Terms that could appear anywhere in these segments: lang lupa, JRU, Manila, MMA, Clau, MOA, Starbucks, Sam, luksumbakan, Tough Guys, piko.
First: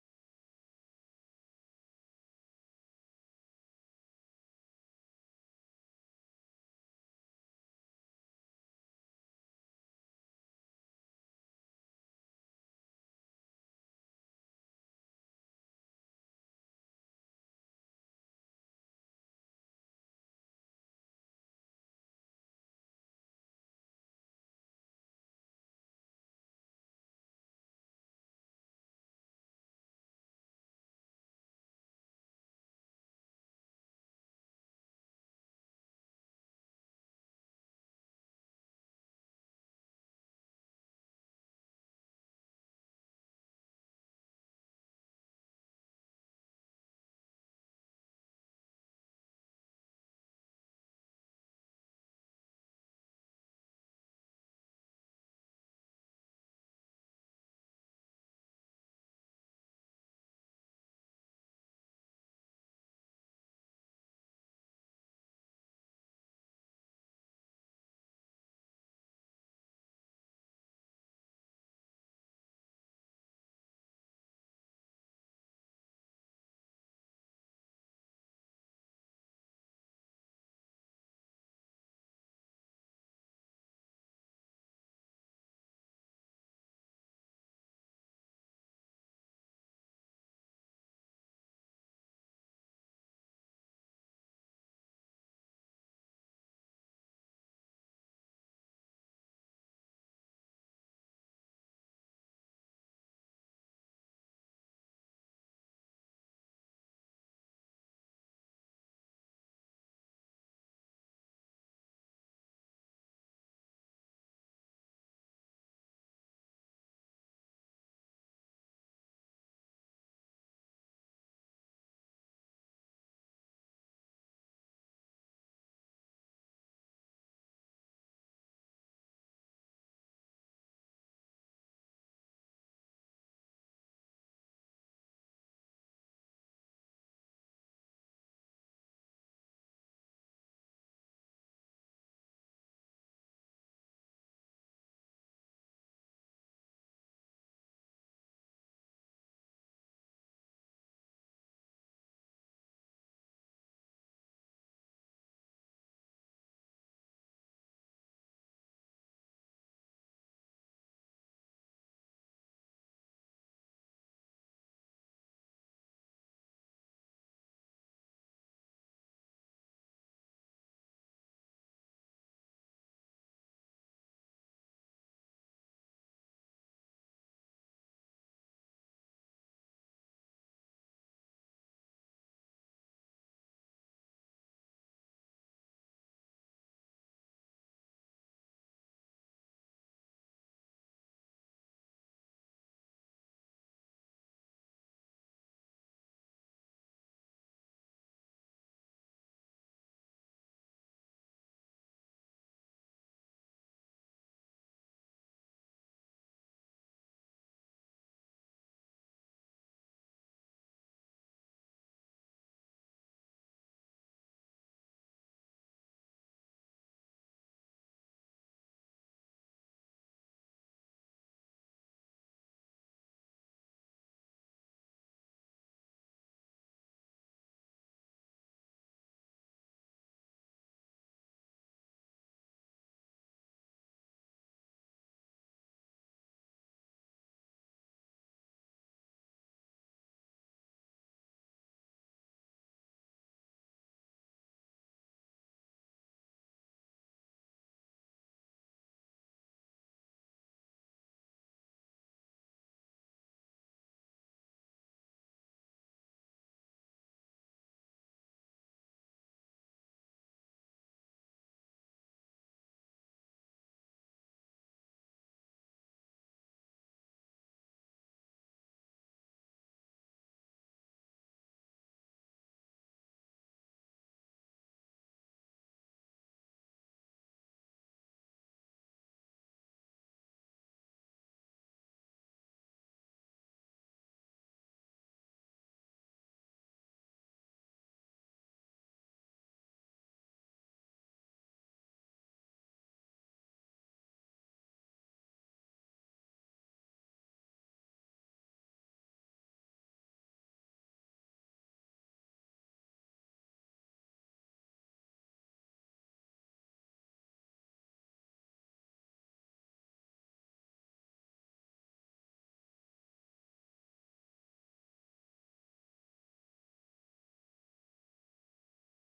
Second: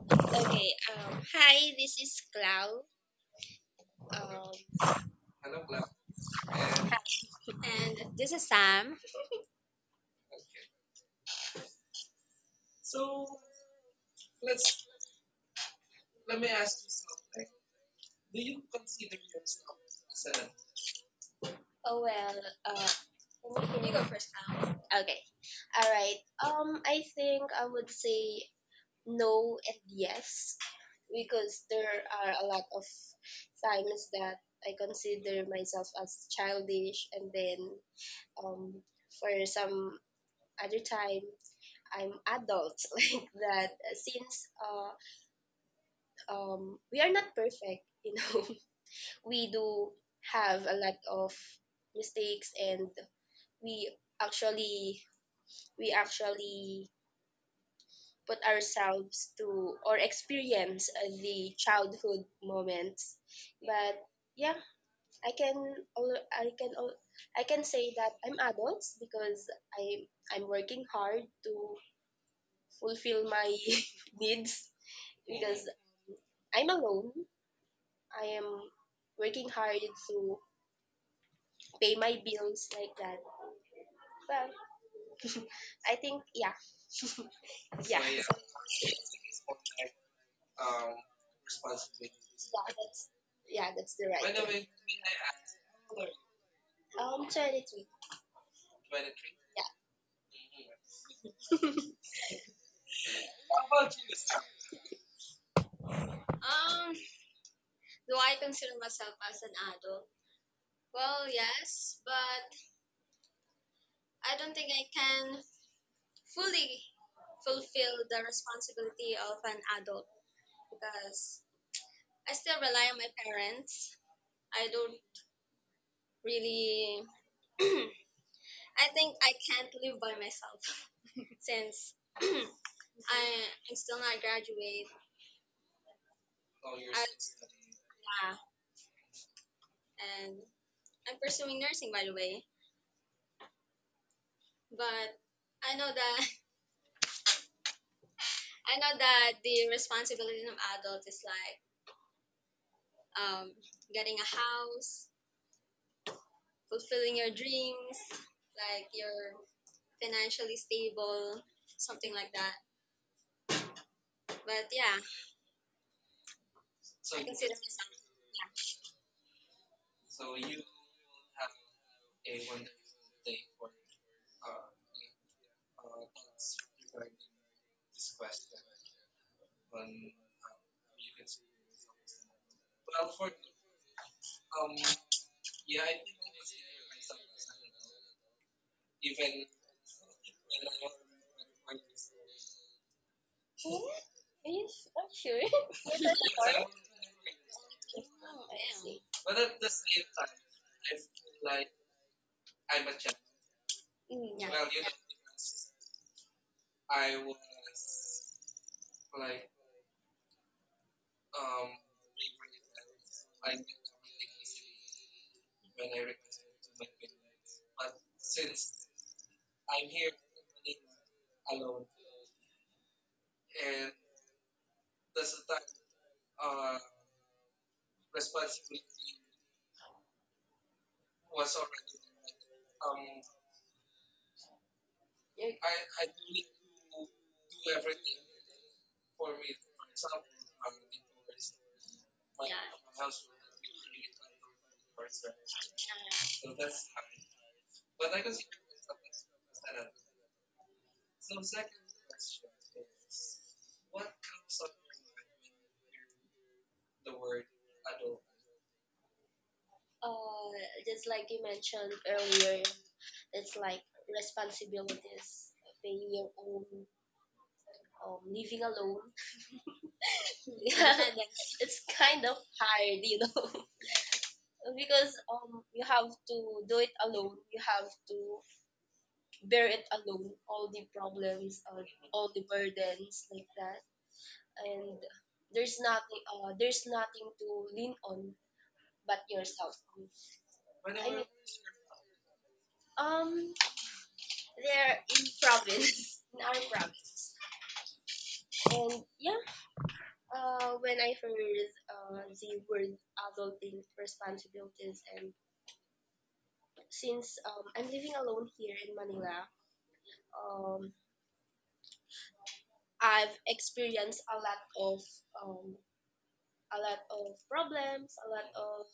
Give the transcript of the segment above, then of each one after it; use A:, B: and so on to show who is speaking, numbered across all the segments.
A: Okay. Hi, this is Clau. Um, and this is Sam. Oh well. Uh, you go first, Clau. Okay. All right. I think I would say no and yes, because there are a lot of times that I consider myself as childish, and then um, for some other time I'm adult like that. Since we are not perfect. You know, we do have a lot of mistakes, and we actually we actually put ourselves to or experience the childhood moments. But yeah, I can al- I can al- I can say that I'm adults because I I'm working hard to fulfill my needs because I'm alone. I am working hard to pay my bills like that. Well, I think yeah, yeah. That's Yeah, that's the right. 23 Yeah. Um, do I consider myself as an adult? Well, yes, but I don't think I can fully fulfill the responsibility of an adult because I still rely on my parents. I don't really, I think I can't live by myself since I am still not graduate. Yeah, and I'm pursuing nursing, by the way. But I know that I know that the responsibility of adult is like um, getting a house, fulfilling your dreams, like you're financially stable, something like that. But yeah, yeah. Hmm? Are you sure? Yeah. Sorry? I am. See. Mm. Yeah. Uh, just like you mentioned earlier, it's like responsibilities, paying your own, living alone. Yeah. It's kind of hard, because you have to do it alone. You have to bear it alone, all the problems, all the burdens like that. And there's nothing to lean on but yourself. I mean, um, there in province. In our province, and yeah, when I heard the word adulting responsibilities, and since I'm living alone here in Manila. um, I've experienced um, a lot of problems, a lot of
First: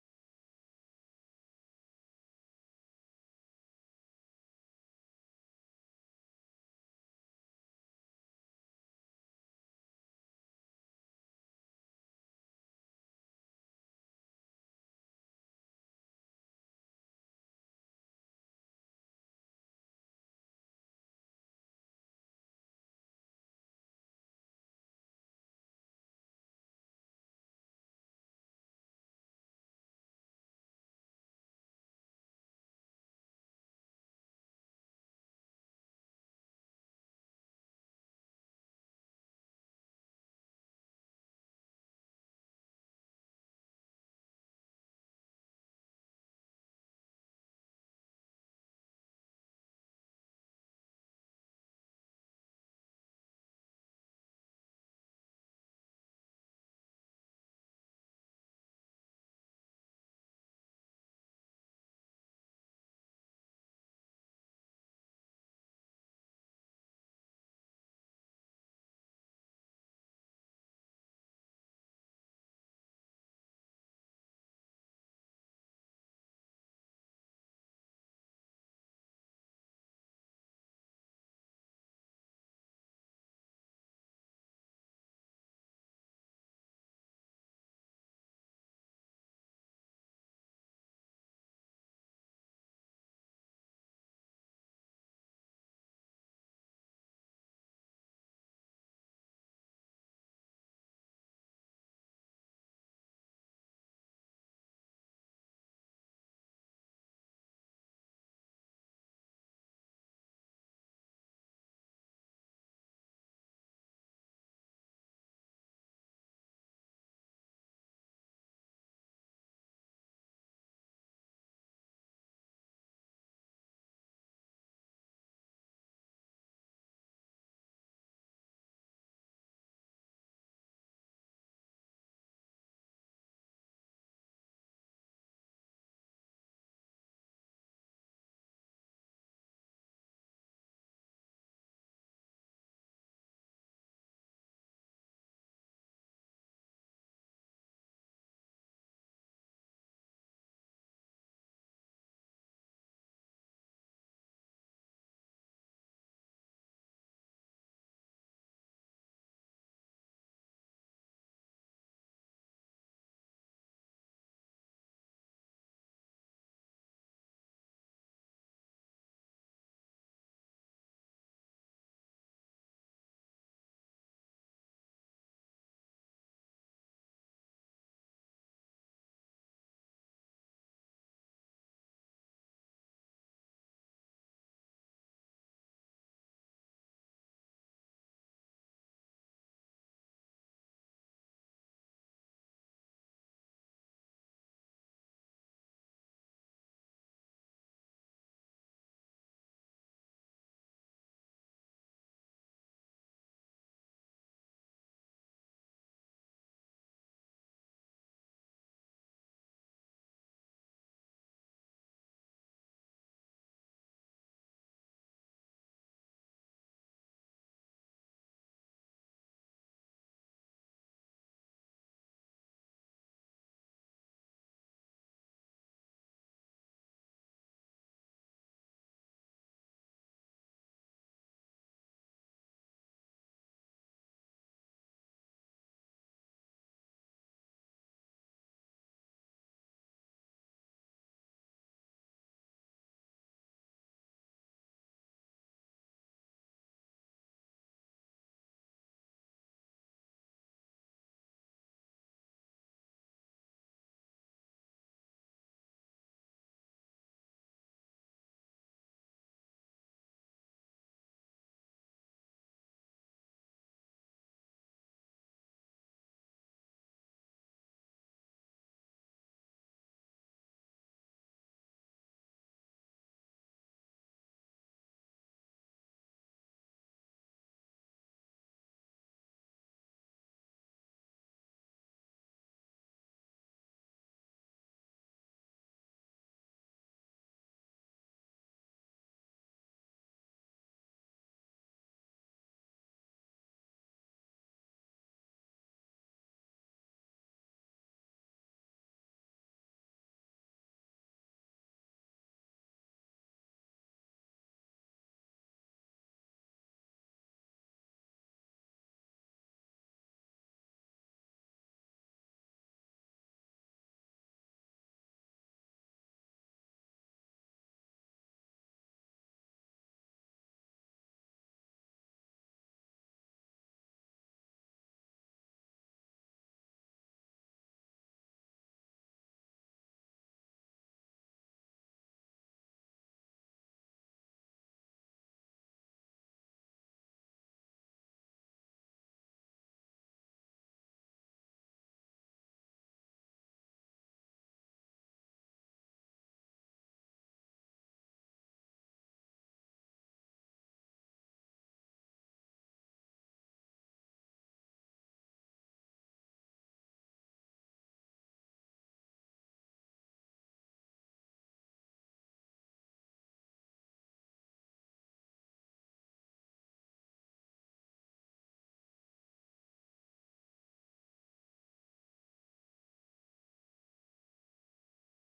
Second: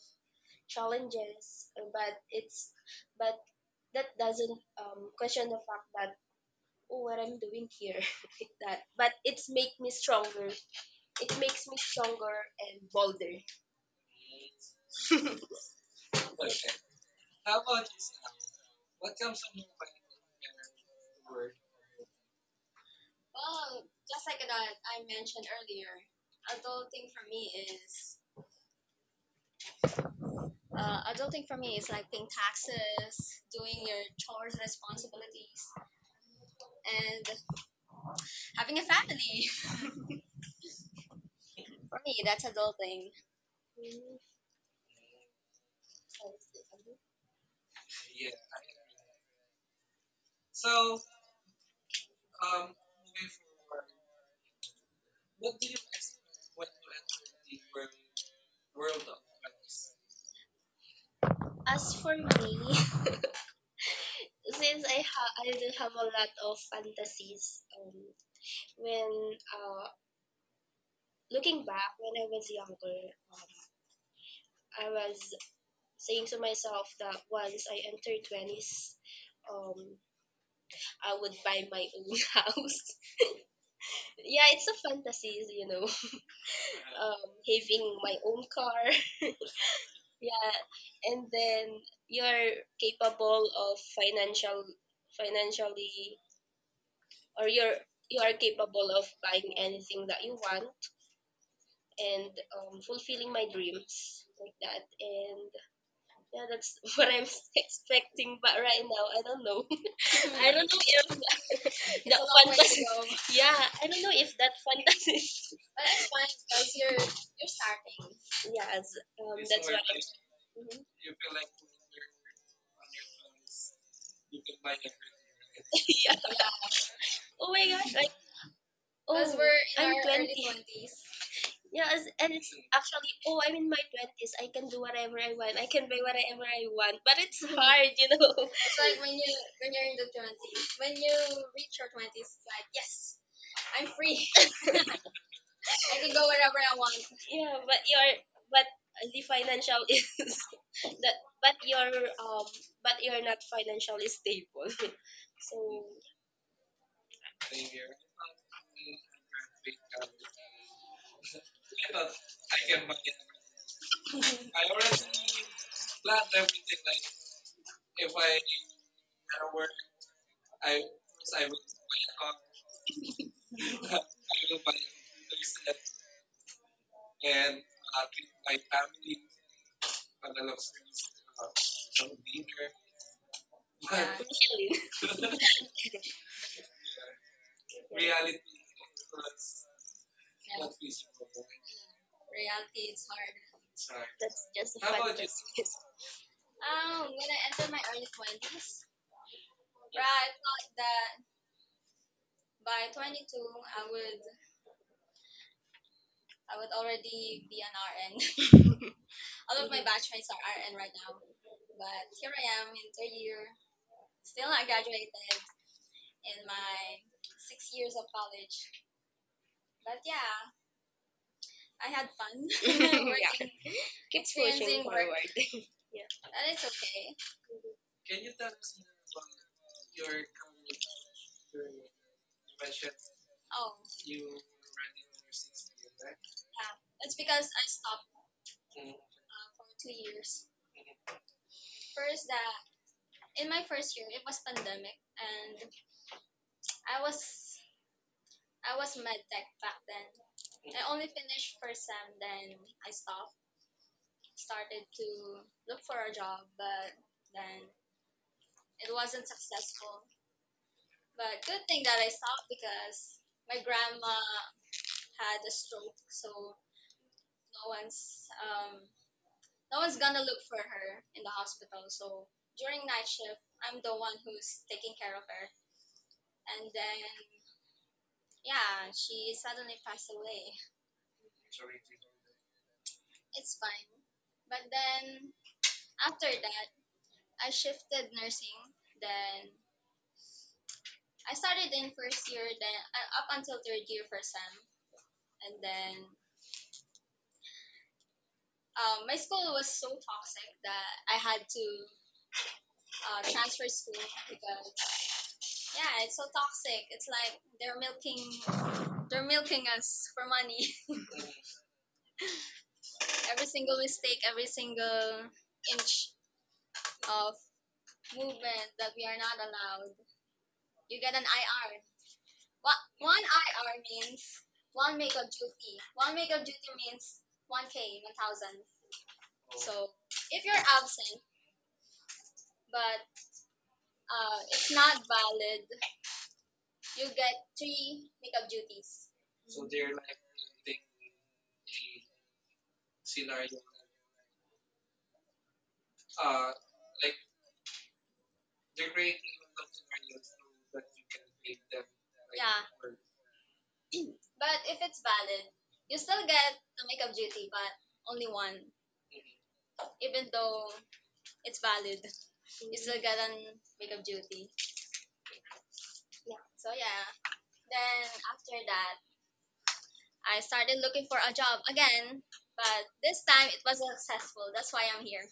A: challenges, but it's but that doesn't question the fact that, oh, what I'm doing here, with that. But it's make me stronger It makes me stronger and bolder. Well, just like that I mentioned earlier, adulting for me is adulting for me is like paying taxes, doing your chores, responsibilities, and having a family. For me, that's adulting. Mm, I see. As for me, since I do have a lot of fantasies. When Looking back, when I was younger, um, I was saying to myself that once I enter twenties, um, I would buy my own house. Yeah, it's a fantasy, having my own car. Yeah, and then you're capable of financially, or you are capable of buying anything that you want, and fulfilling my dreams like that. And yeah, that's what I'm expecting. But right now, I don't know. I don't know if that long way to fantasy. Go. Yeah, I don't know if that fantasy. But it's fine because you're starting. Yes, that's what. Yeah. Oh my gosh! Because oh, we're in I'm our early 20, twenties. Yeah, and it's actually, oh, I'm in my 20s. I can do whatever I want. I can buy whatever I want. But it's Mhm. hard. It's like when you're in the 20s. When you reach your 20s, it's like, yes, I'm free. I can go wherever I want. Yeah, but the financial is that but your um but you're not financially stable. So yeah. Michelle, reality is hard. That's just a. How about you? Fantasy. When I entered my early 20s, right, I thought that by 22 I would I would already be an RN. All of my batchmates are RN right now, but here I am in third year, still not graduated in my 6 years of college. But yeah, I had fun, yeah, working, keep pushing, experiencing work, forward. Yeah. That is okay. Oh yeah, it's because I stopped for 2 years. First, that in my first year, it was pandemic, and I was I was med tech back then. I only finished first sem, then I stopped, started to look for a job, but then it wasn't successful. But good thing that I stopped because my grandma had a stroke, so one's um, no one's gonna look for her in the hospital. So during night shift, I'm the one who's taking care of her, and then yeah, she suddenly passed away. It's fine. But then after that, I shifted nursing. Then I started in first year, then up until third year for SEM. And then my school was so toxic that I had to transfer school, because yeah, it's so toxic. It's like they're milking us for money. Every single mistake, every single inch of movement that we are not allowed. You get an IR. What one IR means, one makeup duty. One makeup duty means one K, 1,000. So if you're absent but it's not valid, you get three makeup duties. But if it's valid, you still get the makeup duty, but only one. Even though it's valid, you still get an makeup duty. Yeah. So yeah. Then after that, I started looking for a job again, but this time it was successful. That's why I'm here.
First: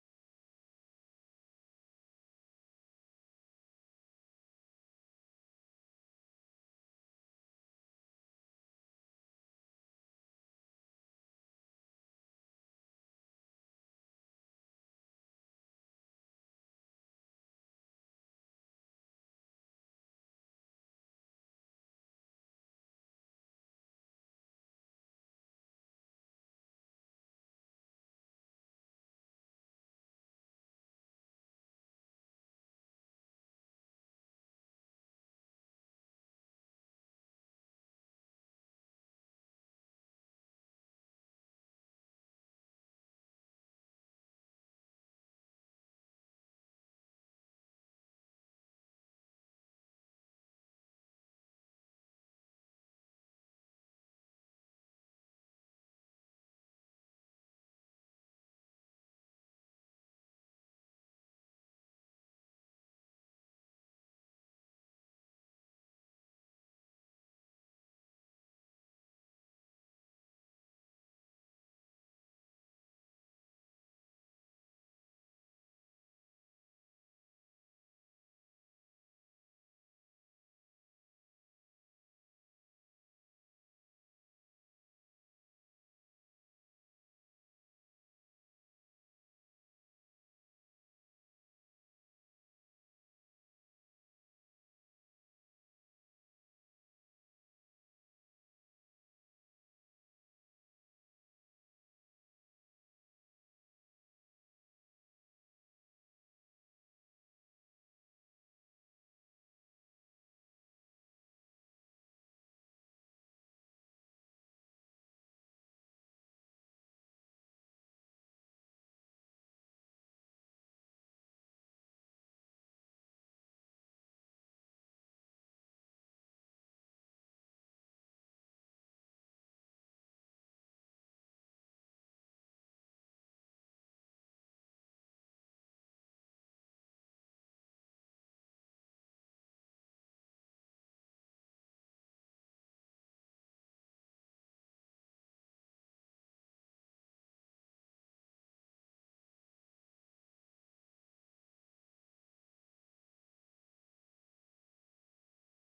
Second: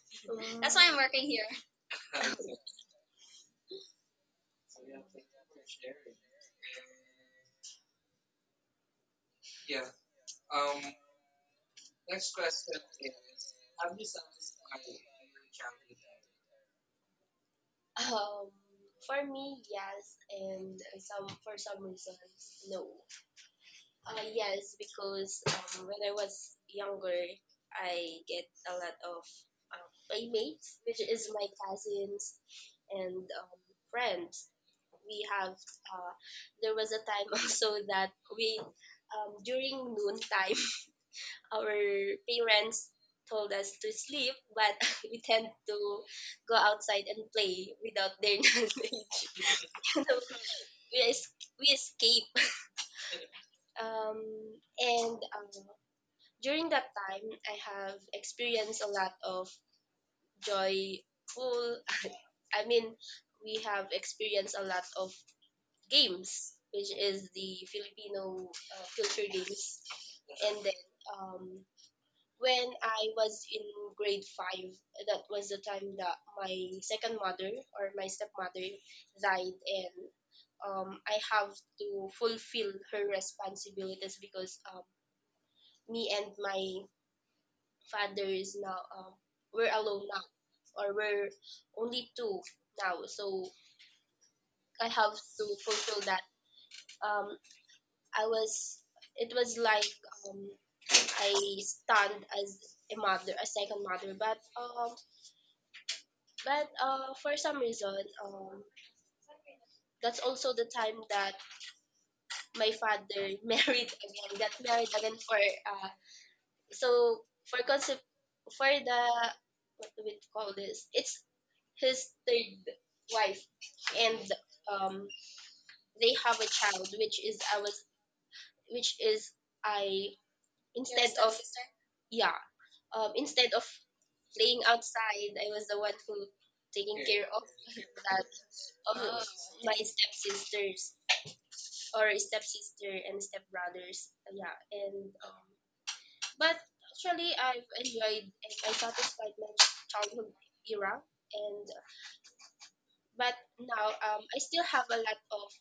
A: That's why I'm, Mm, working here. Um, for me, yes, and some for some reasons, no. Yes, because when I was younger, I get a lot of playmates, which is my cousins and friends. We have There was a time also that we during noon time our parents told us to sleep, but we tend to go outside and play without their knowledge. So we, es- we escape. Um, and during that time, I have experienced a lot of joyful. I mean, we have experienced a lot of games, which is the Filipino culture games, and then um, when I was in grade 5, that was the time that my second mother, or my stepmother, died, and I have to fulfill her responsibilities because me and my father is now, we're alone now, or we're only two now, so I have to fulfill that. Um, I was it was like, um, I stand as a mother, a second mother, but for some reason, um, that's also the time that my father got married again, for uh, so for concept for the, what do we call this? It's his third wife, and um, they have a child, which is, I instead of stepsister? Yeah, instead of playing outside, I was the one who taking care of that of my stepsisters, or stepsister and stepbrothers. Yeah, and but actually, I've enjoyed and I satisfied my childhood era. And but now,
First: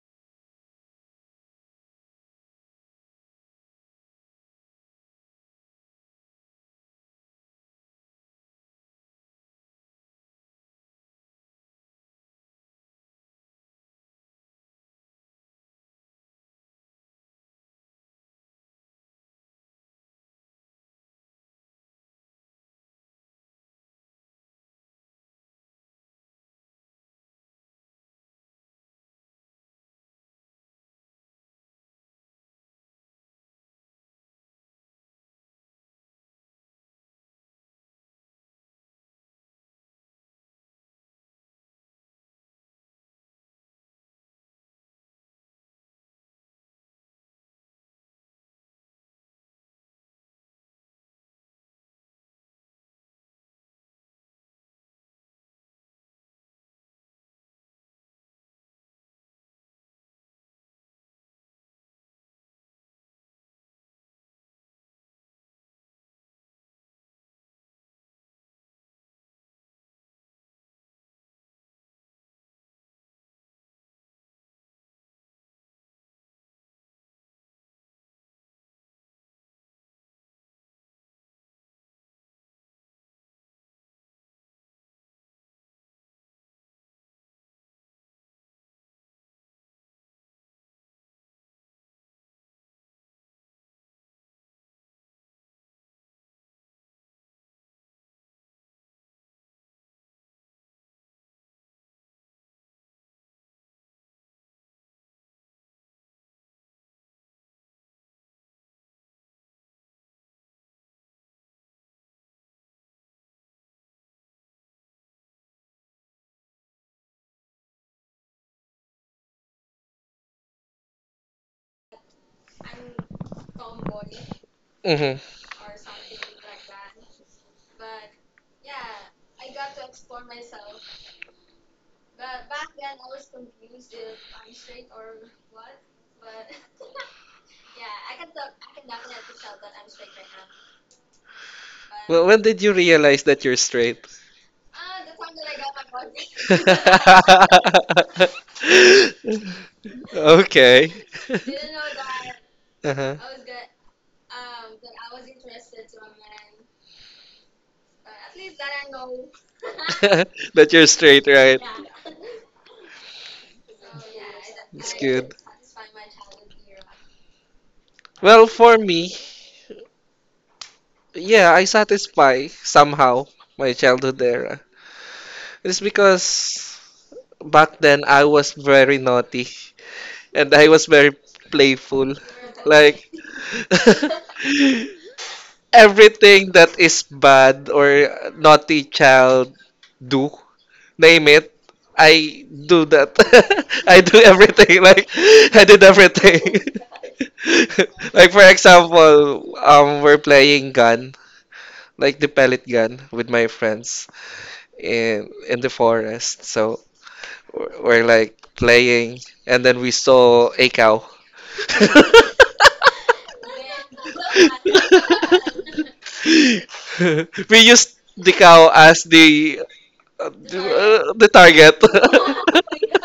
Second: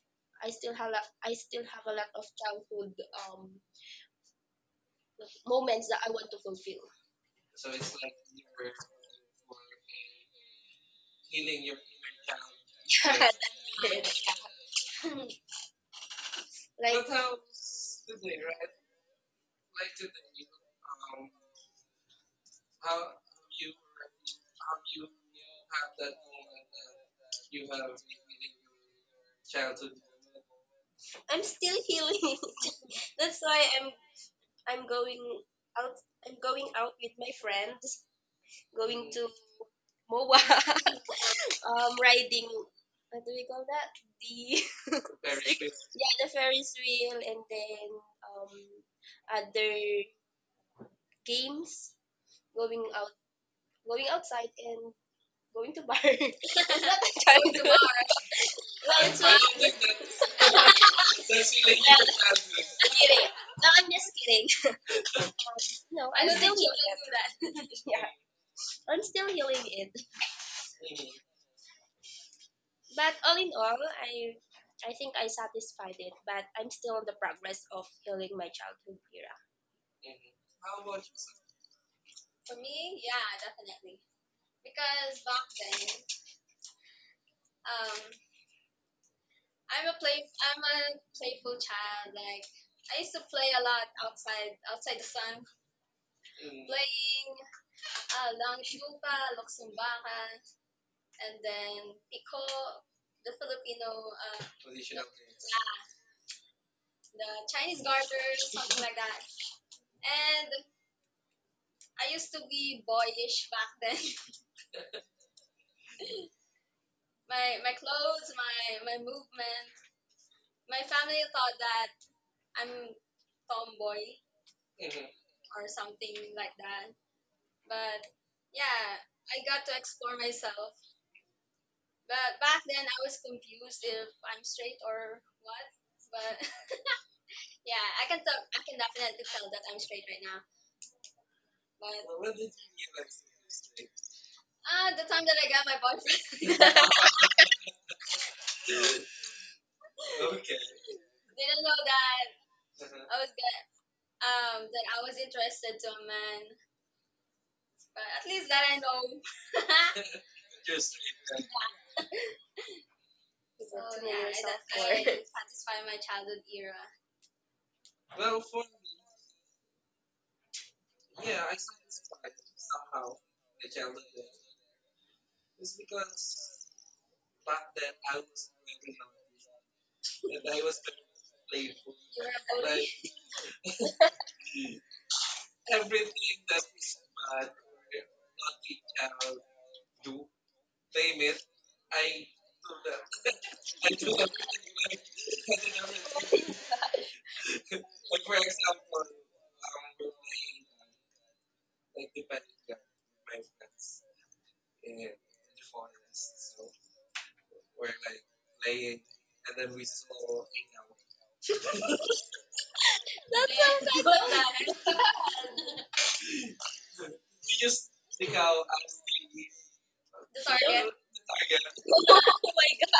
A: I still have a lot of childhood um moments that I want to fulfill. Like, I'm still healing. That's why I'm going out. I'm going out with my friends, going to MOA, riding, what do we call that? The, yeah, the Ferris wheel and then um, other games, going out, going outside and going to bar. It's not a childhood. Well, it's not. That's Yeah, I'm kidding. No, I'm just kidding. Um, No, I'm still healing it. Yeah, I'm still healing it. But all in all, I think I satisfied it, but I'm still on the progress of healing my childhood era. For me, yeah, definitely. Because back then, um, I'm a play I'm a playful child. Like, I used to play a lot outside, outside the sun, playing lang lupa, luksumbakan, and then piko, the Filipino, the Chinese garter, something like that. And I used to be boyish back then. My clothes, my movement. My family thought that I'm tomboy
B: hmm
A: or something like that. But yeah, I got to explore myself. But back then I was confused if I'm straight or what. But yeah, I can definitely tell that I'm straight right now. But
B: Well, when did you realize that you're straight?
A: the time that I got my boyfriend,
B: Okay.
A: didn't know that
B: Uh-huh.
A: I was get, that I was interested to a man. But at least that I know.
B: That you're straight, right?
A: Work. So to know, yeah, yourself, that's more.
B: It's
A: Why I didn't
B: good.
A: satisfy my childhood era.
B: Well, for me, yeah, I satisfy somehow my childhood era. It's because back then I was very naughty and I was very
A: You
B: playful.
A: were.
B: Like everything that is bad or naughty child do, name it, I do that. I do everything. Like I did everything. Like for example, we're playing gun, like the pellet gun, with my friends in the forest. So like playing, and then we saw a cow.
A: That sounds a like good man,
B: We used the cow as uh,
A: the
B: the target.
A: Oh my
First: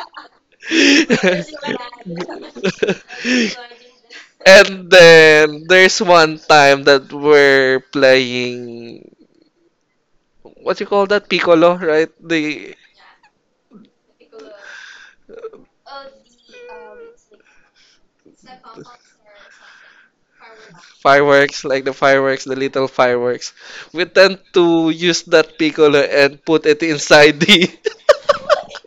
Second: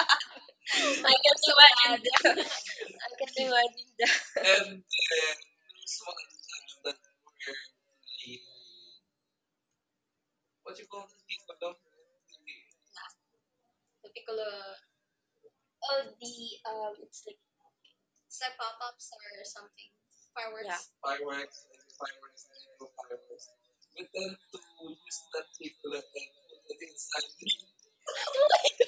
A: god, I can, so bad. Imagine that. I can imagine that.
B: And then there's one time that we're playing what you call that piccolo, right? The
A: The piccolo oh, the um, it's like it's like pop-ups or something. Fireworks. Yeah.
B: fireworks, like the fireworks, the little fireworks. We tend to use that piccolo and put it inside the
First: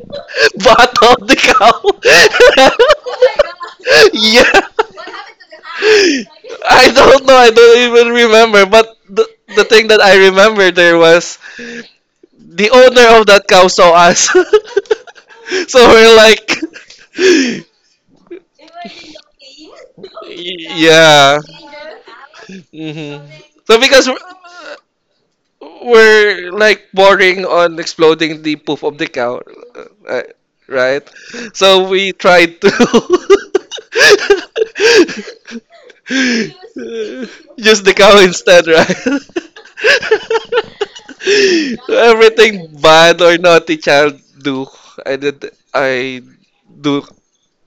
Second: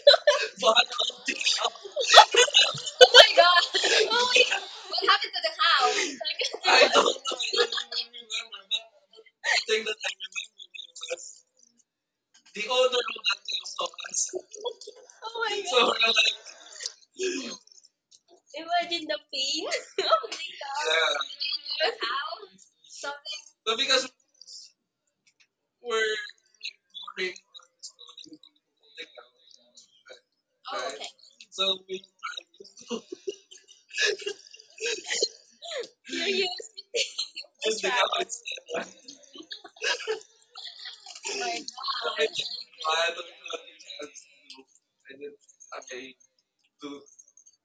B: bath of the cow.
A: Fireworks. God, oh,
B: Yeah.
A: what happened to the house? Like,
B: I don't know. I don't even remember. But the thing that I remember there was the owner of that cow saw us. So
A: oh,
B: we're like,
A: imagine the pain. Oh, did you
B: yeah.
A: do the house?
B: hmm
A: Something.
B: So because we're like boring on exploding the poof of the cow, uh, uh, right? So we tried to
A: Used
B: use
A: to
B: the cow
A: travel.
B: instead, right? Everything bad or naughty child do, I did. Do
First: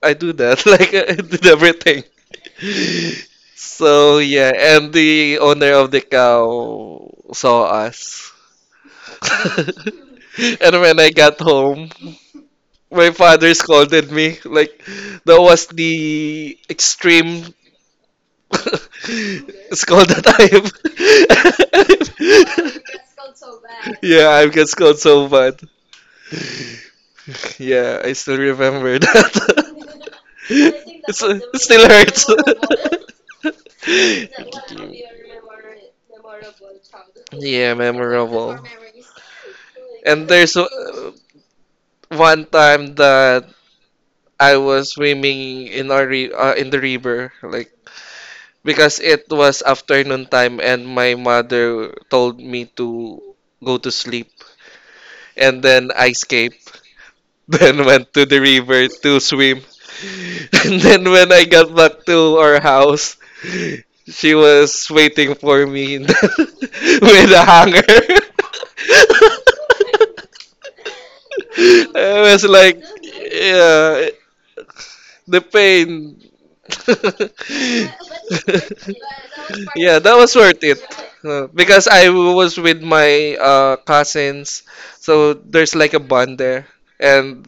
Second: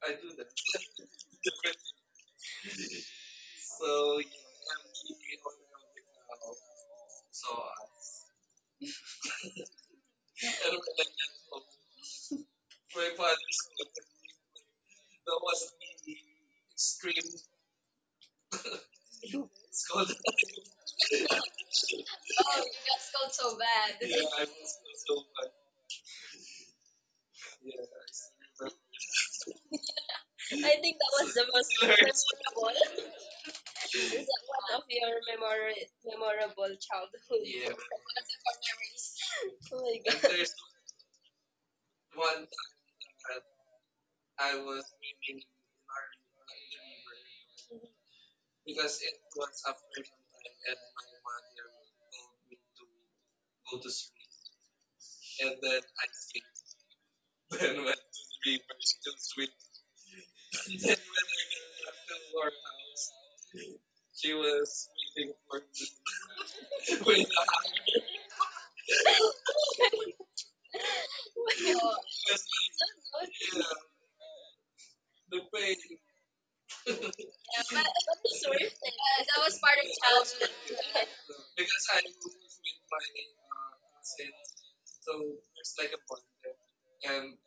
B: I do that. Like I did everything. So yeah, and the owner of the cow saw us. And when I got home, my father scolded me. Like that was the extreme scold that I
A: Oh, you
B: have.
A: got scolded so bad.
B: Yeah, I got scolded so bad. Yeah, I still remember that.
A: I think that was
B: It
A: the most
B: still hurts.
A: memorable. Is that one of your memorable
B: Yeah,
A: childhood memories? Oh my
B: and
A: god.
B: there's one time that I was swimming in our re in the river, like because it was afternoon time, and my mother told me to go to sleep, and then I escaped. Then went to the river to swim. And then when I got back to our house, she was waiting for me in with a hanger.
A: Oh, yeah,
B: I was like, yeah, the pain.
A: but it's worth it. Yes, that was part of
B: Yeah, that was
A: childhood.
B: worth it. Because I was with my cousins, so there's like a bond there. And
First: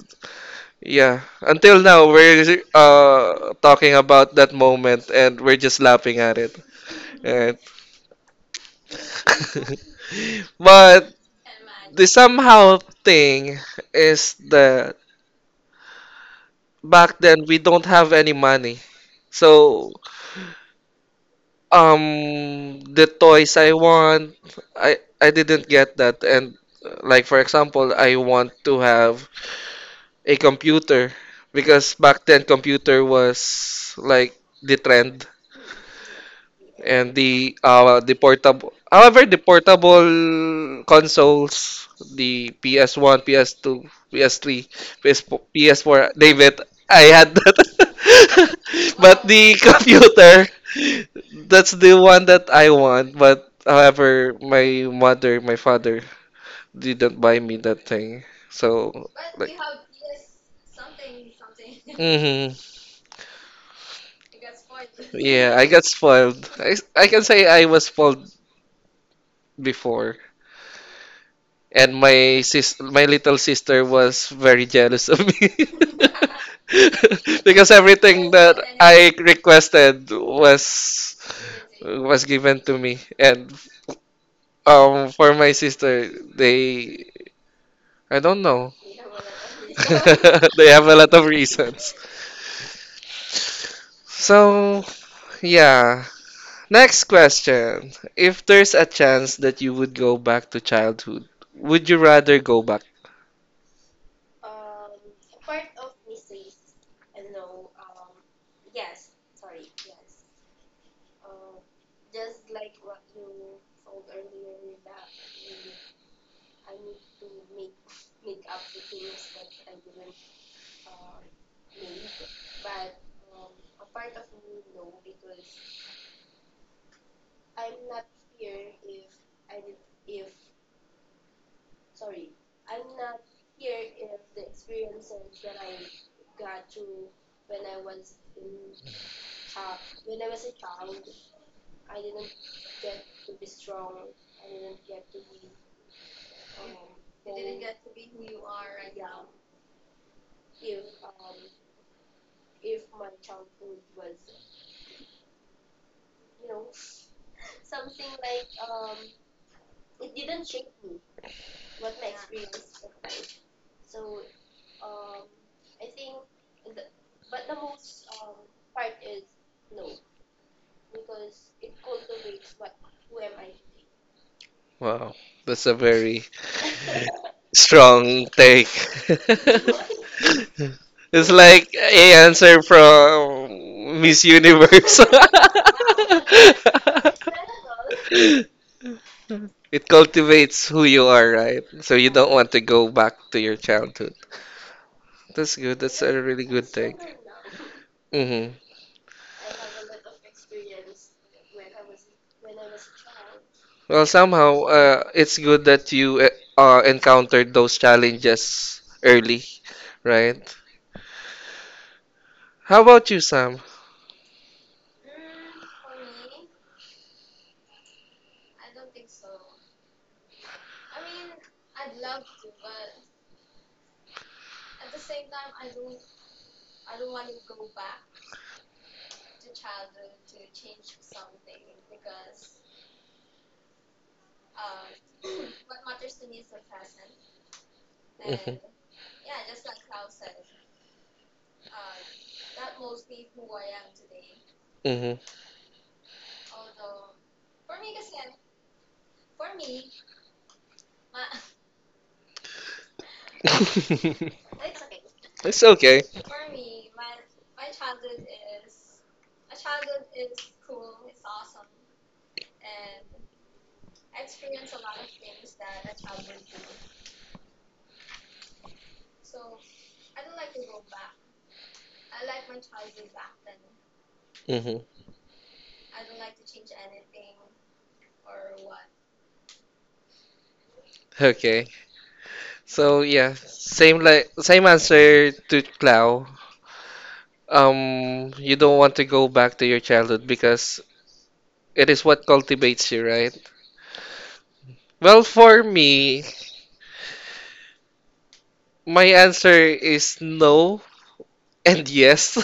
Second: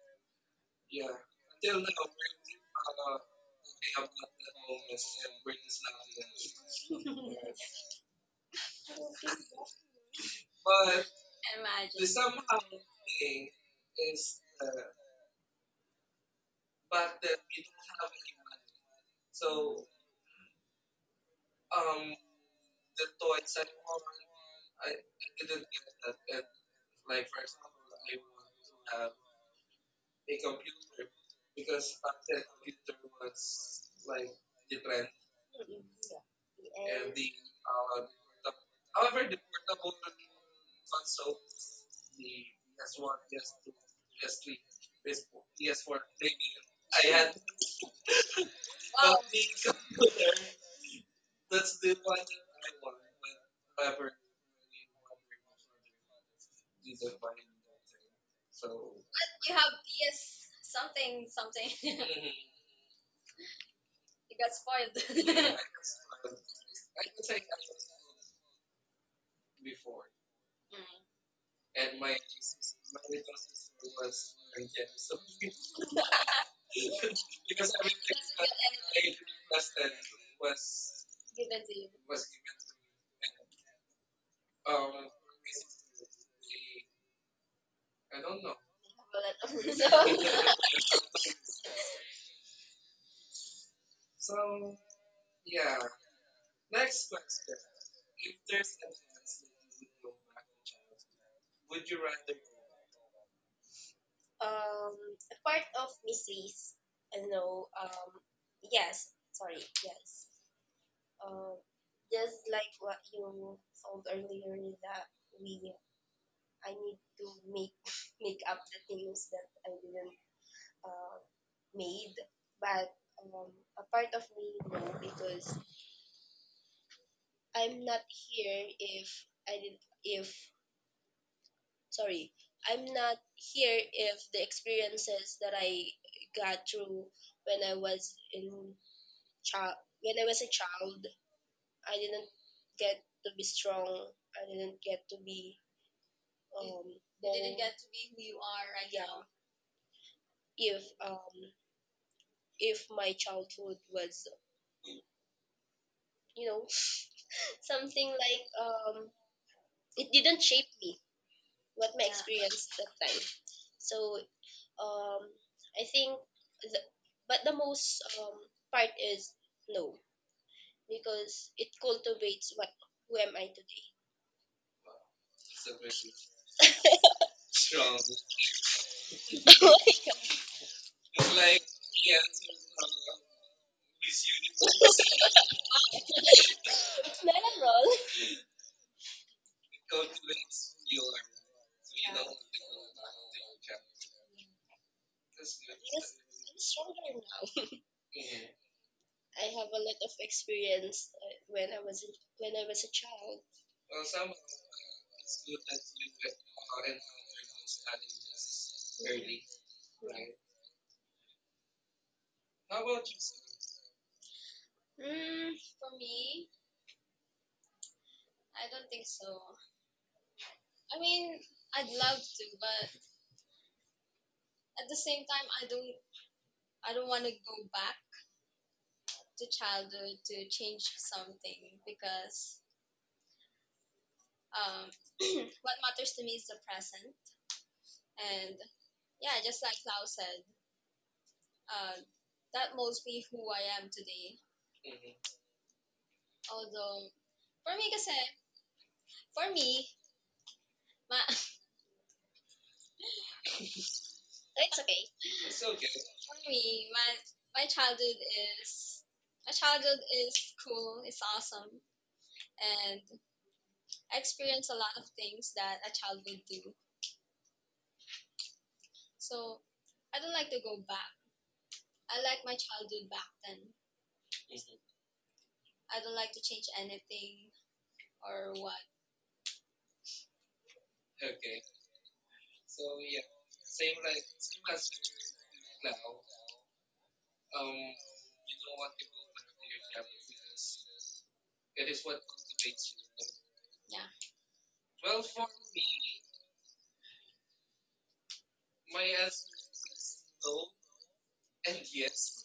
B: yeah, until now we're talking about that moment and we're just laughing at it. Right? But
A: Can imagine.
B: the somehow thing is that back then we don't have any money. So the toys I want I didn't get that and like for example I want to have a computer because back then computer was like the trend
A: Yeah. And
B: and the portable consoles, the PS1, PS2, PS3, PS4 David, I had that,
A: but
B: but the computer, that's the one that I want. But however, my father didn't buy me that thing, so like.
A: you have PS something something.
B: hmm
A: You got spoiled.
B: yeah, I got spoiled. I can say I was spoiled before,
A: Mm.
B: and my little sister was very jealous of me. Because everything that
A: And
B: I requested
A: it's given to you.
B: was given to me. And um, for my sister, they, I don't know.
A: Have a lot of reason.
B: They have a lot of reasons. So, yeah. Next question. If there's a chance that you would go back to childhood, would you rather go back.
A: um, a part of mysteries. I don't know. Yes. Sorry. Yes. Uh, just like what you told earlier that we, I need to make make up the things that I didn't uh, made, but um, a part of me no because I'm not here if I did if sorry, I'm not here if the experiences that I got through when I was in child when I was a child, I didn't get to be strong. I didn't get to be. You you didn't then get to be who you are right yeah now. If if my childhood was you know something like um it didn't shape me what my Yeah. experience that time, so um I think the, but the most part is no, because it cultivates what who am I today.
B: Wow, that's a very strong take. It's like a answer from Miss
A: Oh my
B: Universe.
A: gosh, it's not a role.
B: It cultivates who you are, right? So you don't want to go back to your childhood. That's good. That's
A: Yes,
B: a really
A: I'm
B: good take.
A: stronger now.
B: hmm
A: I have a lot of experience when when I was a child.
B: Well, somehow, it's good that you encountered those challenges early, right? How about you, Sam?
A: For me, I don't think so. I mean, I'd love to, but at the same time, I don't. I don't want to go back to childhood to change something because um, what matters to me is the present.
B: hmm
A: And yeah, just like Lau said, uh, that molds me who I am today. Although for me, kasi for me, ma-
B: Mm-hmm.
A: it's okay.
B: It's okay.
A: For me, my my childhood is my childhood is cool. It's awesome, and I experienced a lot of things that a child would do. So I don't like to go back. I like my childhood back then.
B: hmm
A: I don't like to change anything or what.
B: Okay. So yeah, same like same answer to Clau. You don't want to go back to your childhood because it is what cultivates you, right?
A: Yeah.
B: Well, for me, my answer is no and yes.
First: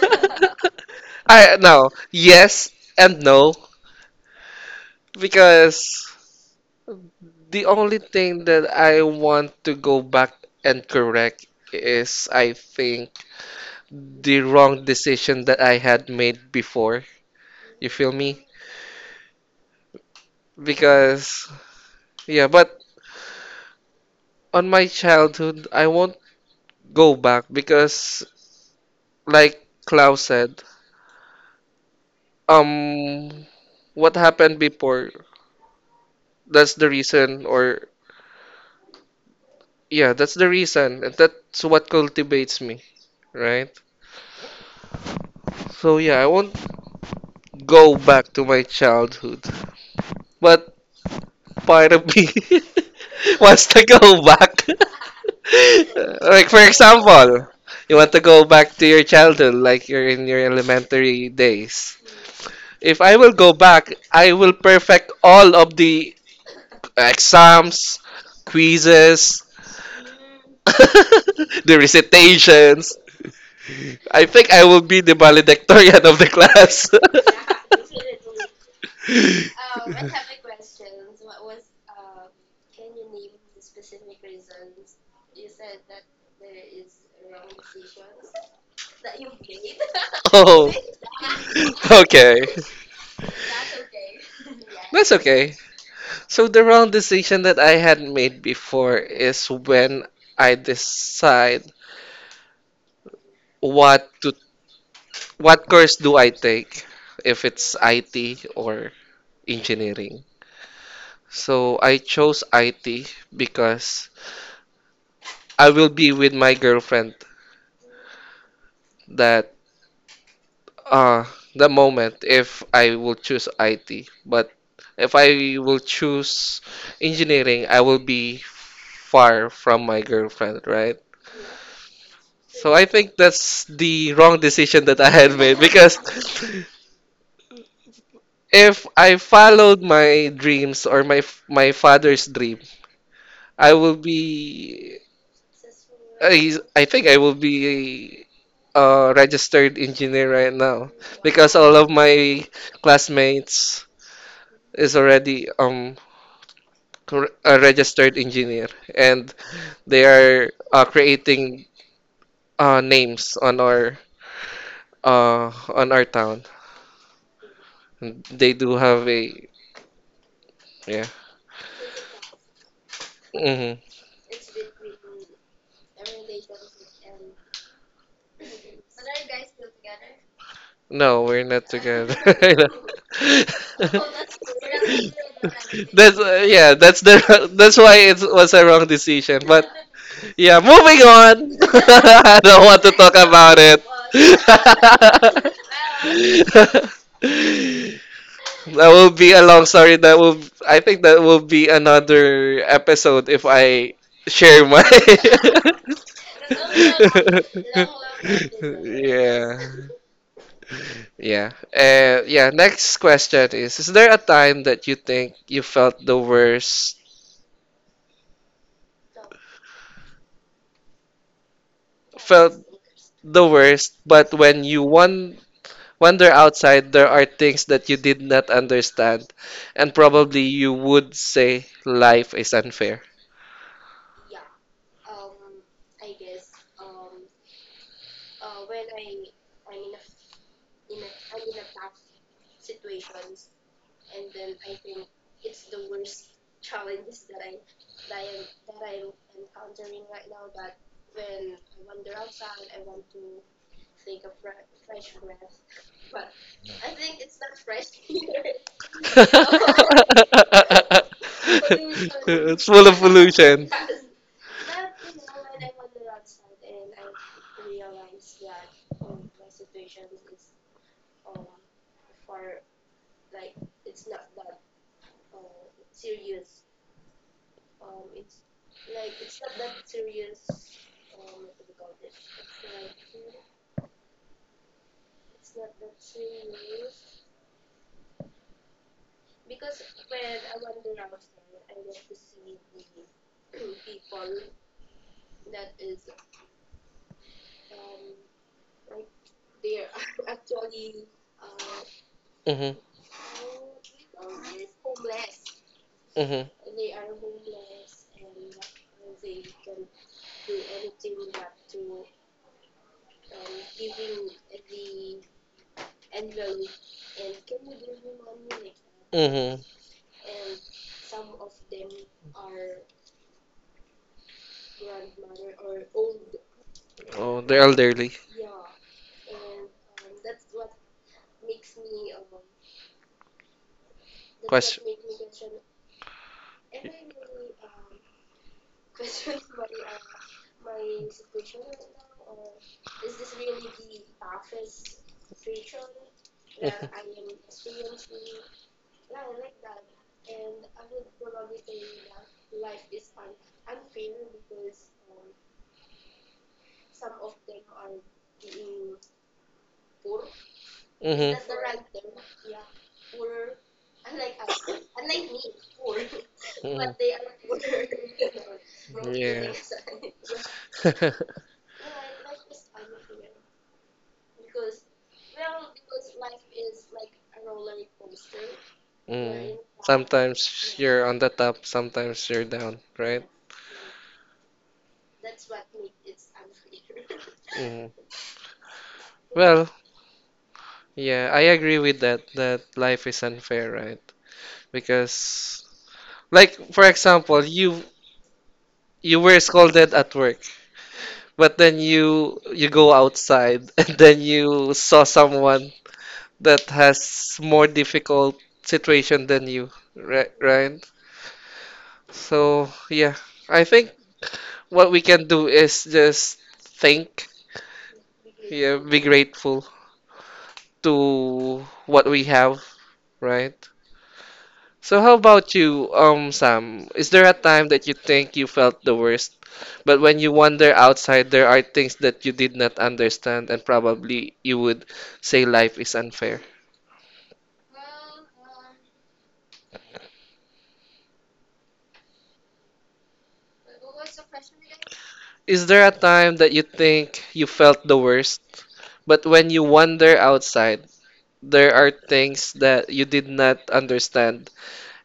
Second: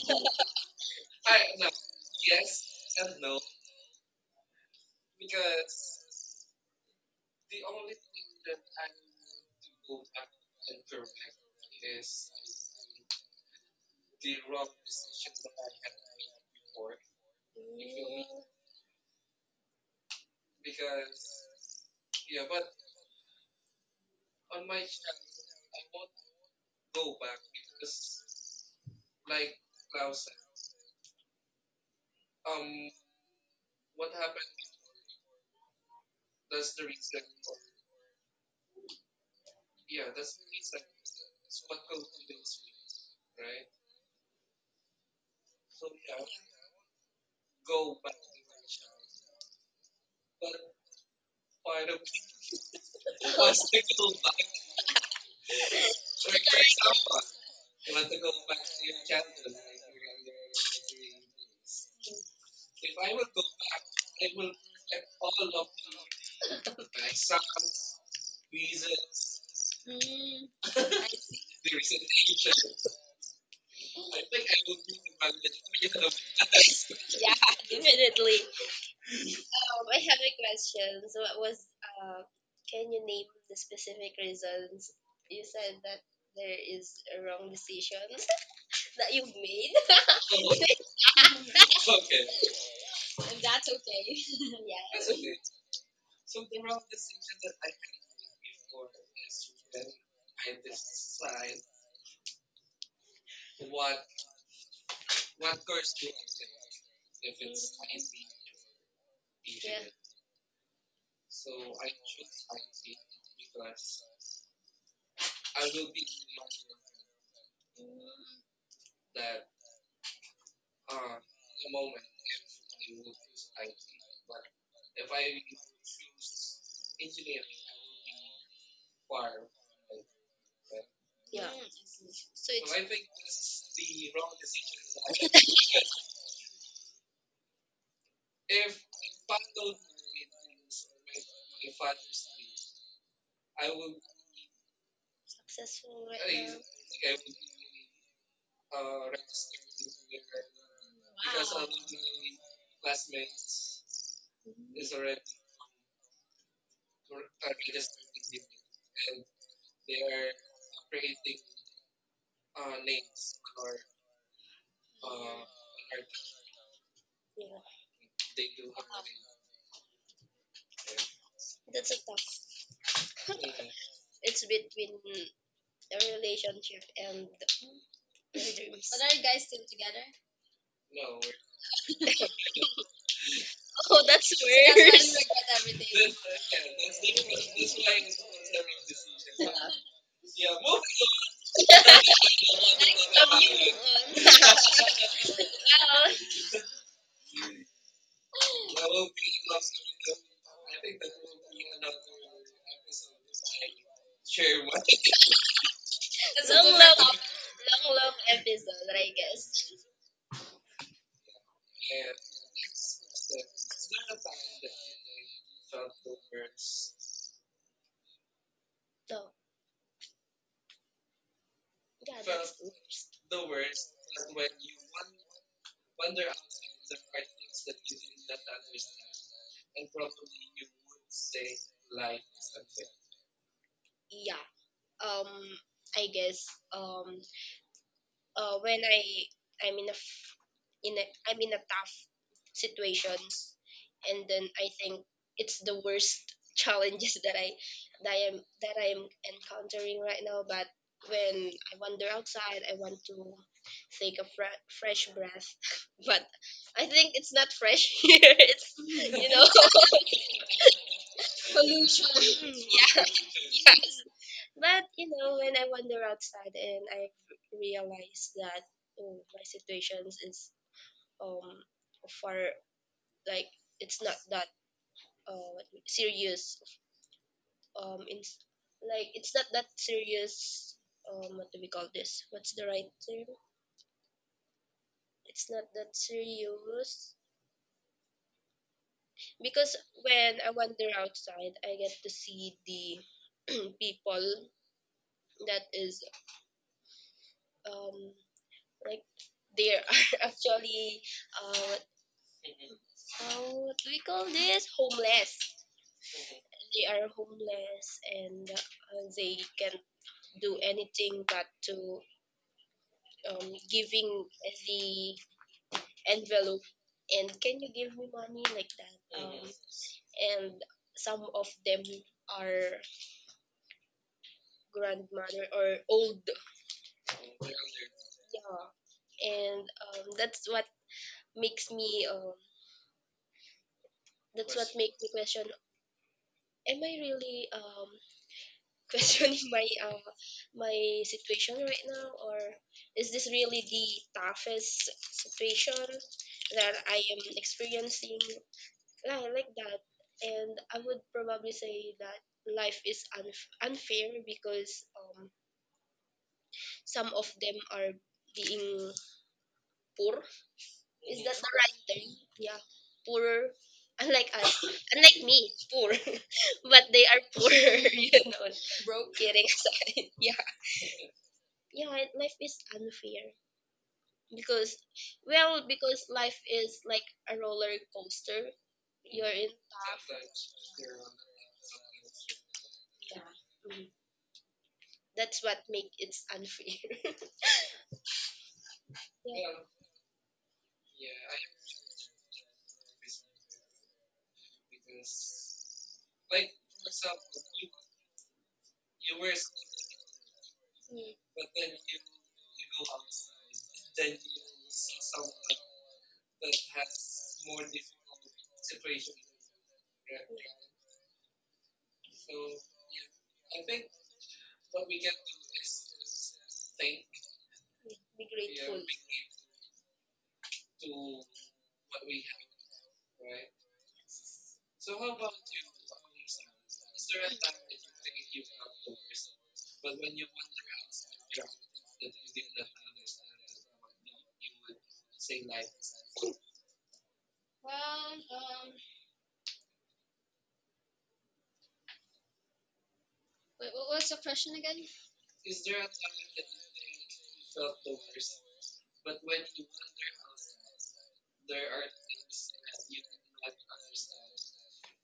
B: I no, yes and no because the only thing that I want to go back and correct is I think the wrong decision that I had made before. You feel me? Because, yeah, but on my childhood, I won't go back because, like Klaus said, um, what happened before, that's the reason, or, yeah, that's the reason, and that's what cultivates me, right? So, yeah, I won't go back to my childhood. But part of me wants to go back. Like for example, you want to go back to your childhood, like you're in your elementary days. If I will go back, I will perfect all of the exams, quizzes,
A: Mm, mm, I
B: the recitations. I think I will be the valedictorian of the class.
A: see. Yeah, definitely. I have a question. So, what was uh, can you name the specific reasons you said that there is a wrong decision that you've made,
B: Oh, okay.
A: if that's okay?
B: That's
A: Yeah.
B: okay. So the wrong decision that I had made before is when I decide what to what course do I take, if it's IT or
A: Yeah.
B: engineering. So I chose IT because I will be with my girlfriend, that uh the moment if I will choose IT. But if I will choose engineering, I will be far from my girlfriend, right?
A: Yeah. Mm. So
B: So
A: it's
B: I think that's the wrong decision that I had made because if I followed my dreams or my father's dream, I will be,
A: successful right now.
B: I think I will be a registered engineer right now because all of my classmates
A: Mhm.
B: is already a registered engineer, and they are creating names on our town.
A: Yeah.
B: They do have a, yeah.
A: That's a tough.
B: hmm
A: It's between a relationship and your dreams. But are you guys still together?
B: No, we're not together. I know.
A: Oh, that's so that's why you worse. Regret everything.
B: That's yeah. That's the that's why it was a wrong decision. But yeah, moving
A: Next
B: on. I don't want to talk
A: up, you
B: about it.
A: move on. Wow.
B: That will be a long story. I think that will be another episode if I share my.
A: That's a long different love topic, long love episode, I
B: Yeah.
A: guess.
B: Yeah. Yeah. Next question is: is there a time that you think you felt the worst?
A: So, yeah,
B: Felt
A: that's
B: the worst, but when you won wander outside, there are things that you did not understand, and probably you would say life is unfair.
A: yeah um I guess um when I I'm in a f- in a I'm in a tough situations and then I think it's the worst challenges that I am that I am encountering right now, but when I wander outside I want to take a fresh breath. But I think it's not fresh. Here it's you know pollution.
B: It's full of
A: Yeah.
B: pollution.
A: Yeah. But you know, when I wander outside and I realize that oh, my situations is um far, like it's not that serious in like it's not that serious. Um, what do we call this? What's the right term? It's not that serious because when I wander outside, I get to see the people that is um like they are actually uh,
B: Mm-hmm.
A: uh, what we call this? Homeless.
B: Mm-hmm.
A: They are homeless and they can't do anything but to giving the envelope and can you give me money like that?
B: Mm-hmm.
A: And some of them are grandmother or old.
B: Oh, the elderly.
A: Yeah, and that's what makes me. That's what
B: Question.
A: makes me question: am I really questioning my my situation right now, or is this really the toughest situation that I am experiencing? Yeah, like that. And I would probably say that life is unfair because some of them are being poor, is that the right term?
B: Mm-hmm.
A: Yeah, poor, unlike us, unlike me poor. But they are poor. You know, broke kidding
B: Yeah.
A: aside. Yeah. Yeah. Life is unfair because well because life is like a roller coaster. You're in
B: Mm.
A: top.
B: Sometimes you're on the top, sometimes you're down,
A: Yeah.
B: right?
A: Mhm. That's what makes it unfair.
B: Mm. Well, yeah, I agree with that, that life is unfair, right? Because, like, for example, you were scolded at work.
A: Mm,
B: But then you go outside and then you saw someone that has more difficult situation than you, right? Right? So yeah, I think what we can do is just think,
A: be
B: yeah, be grateful to what we have, right? So how about you, Sam? Is there a time that you think you felt the worst? But when you wander outside, there are things that you did not understand, and probably you would say life is unfair.
A: well, wait, what was the question again?
B: Is there a time that you think you felt the worst? But when you wander outside, there are things that you did not understand,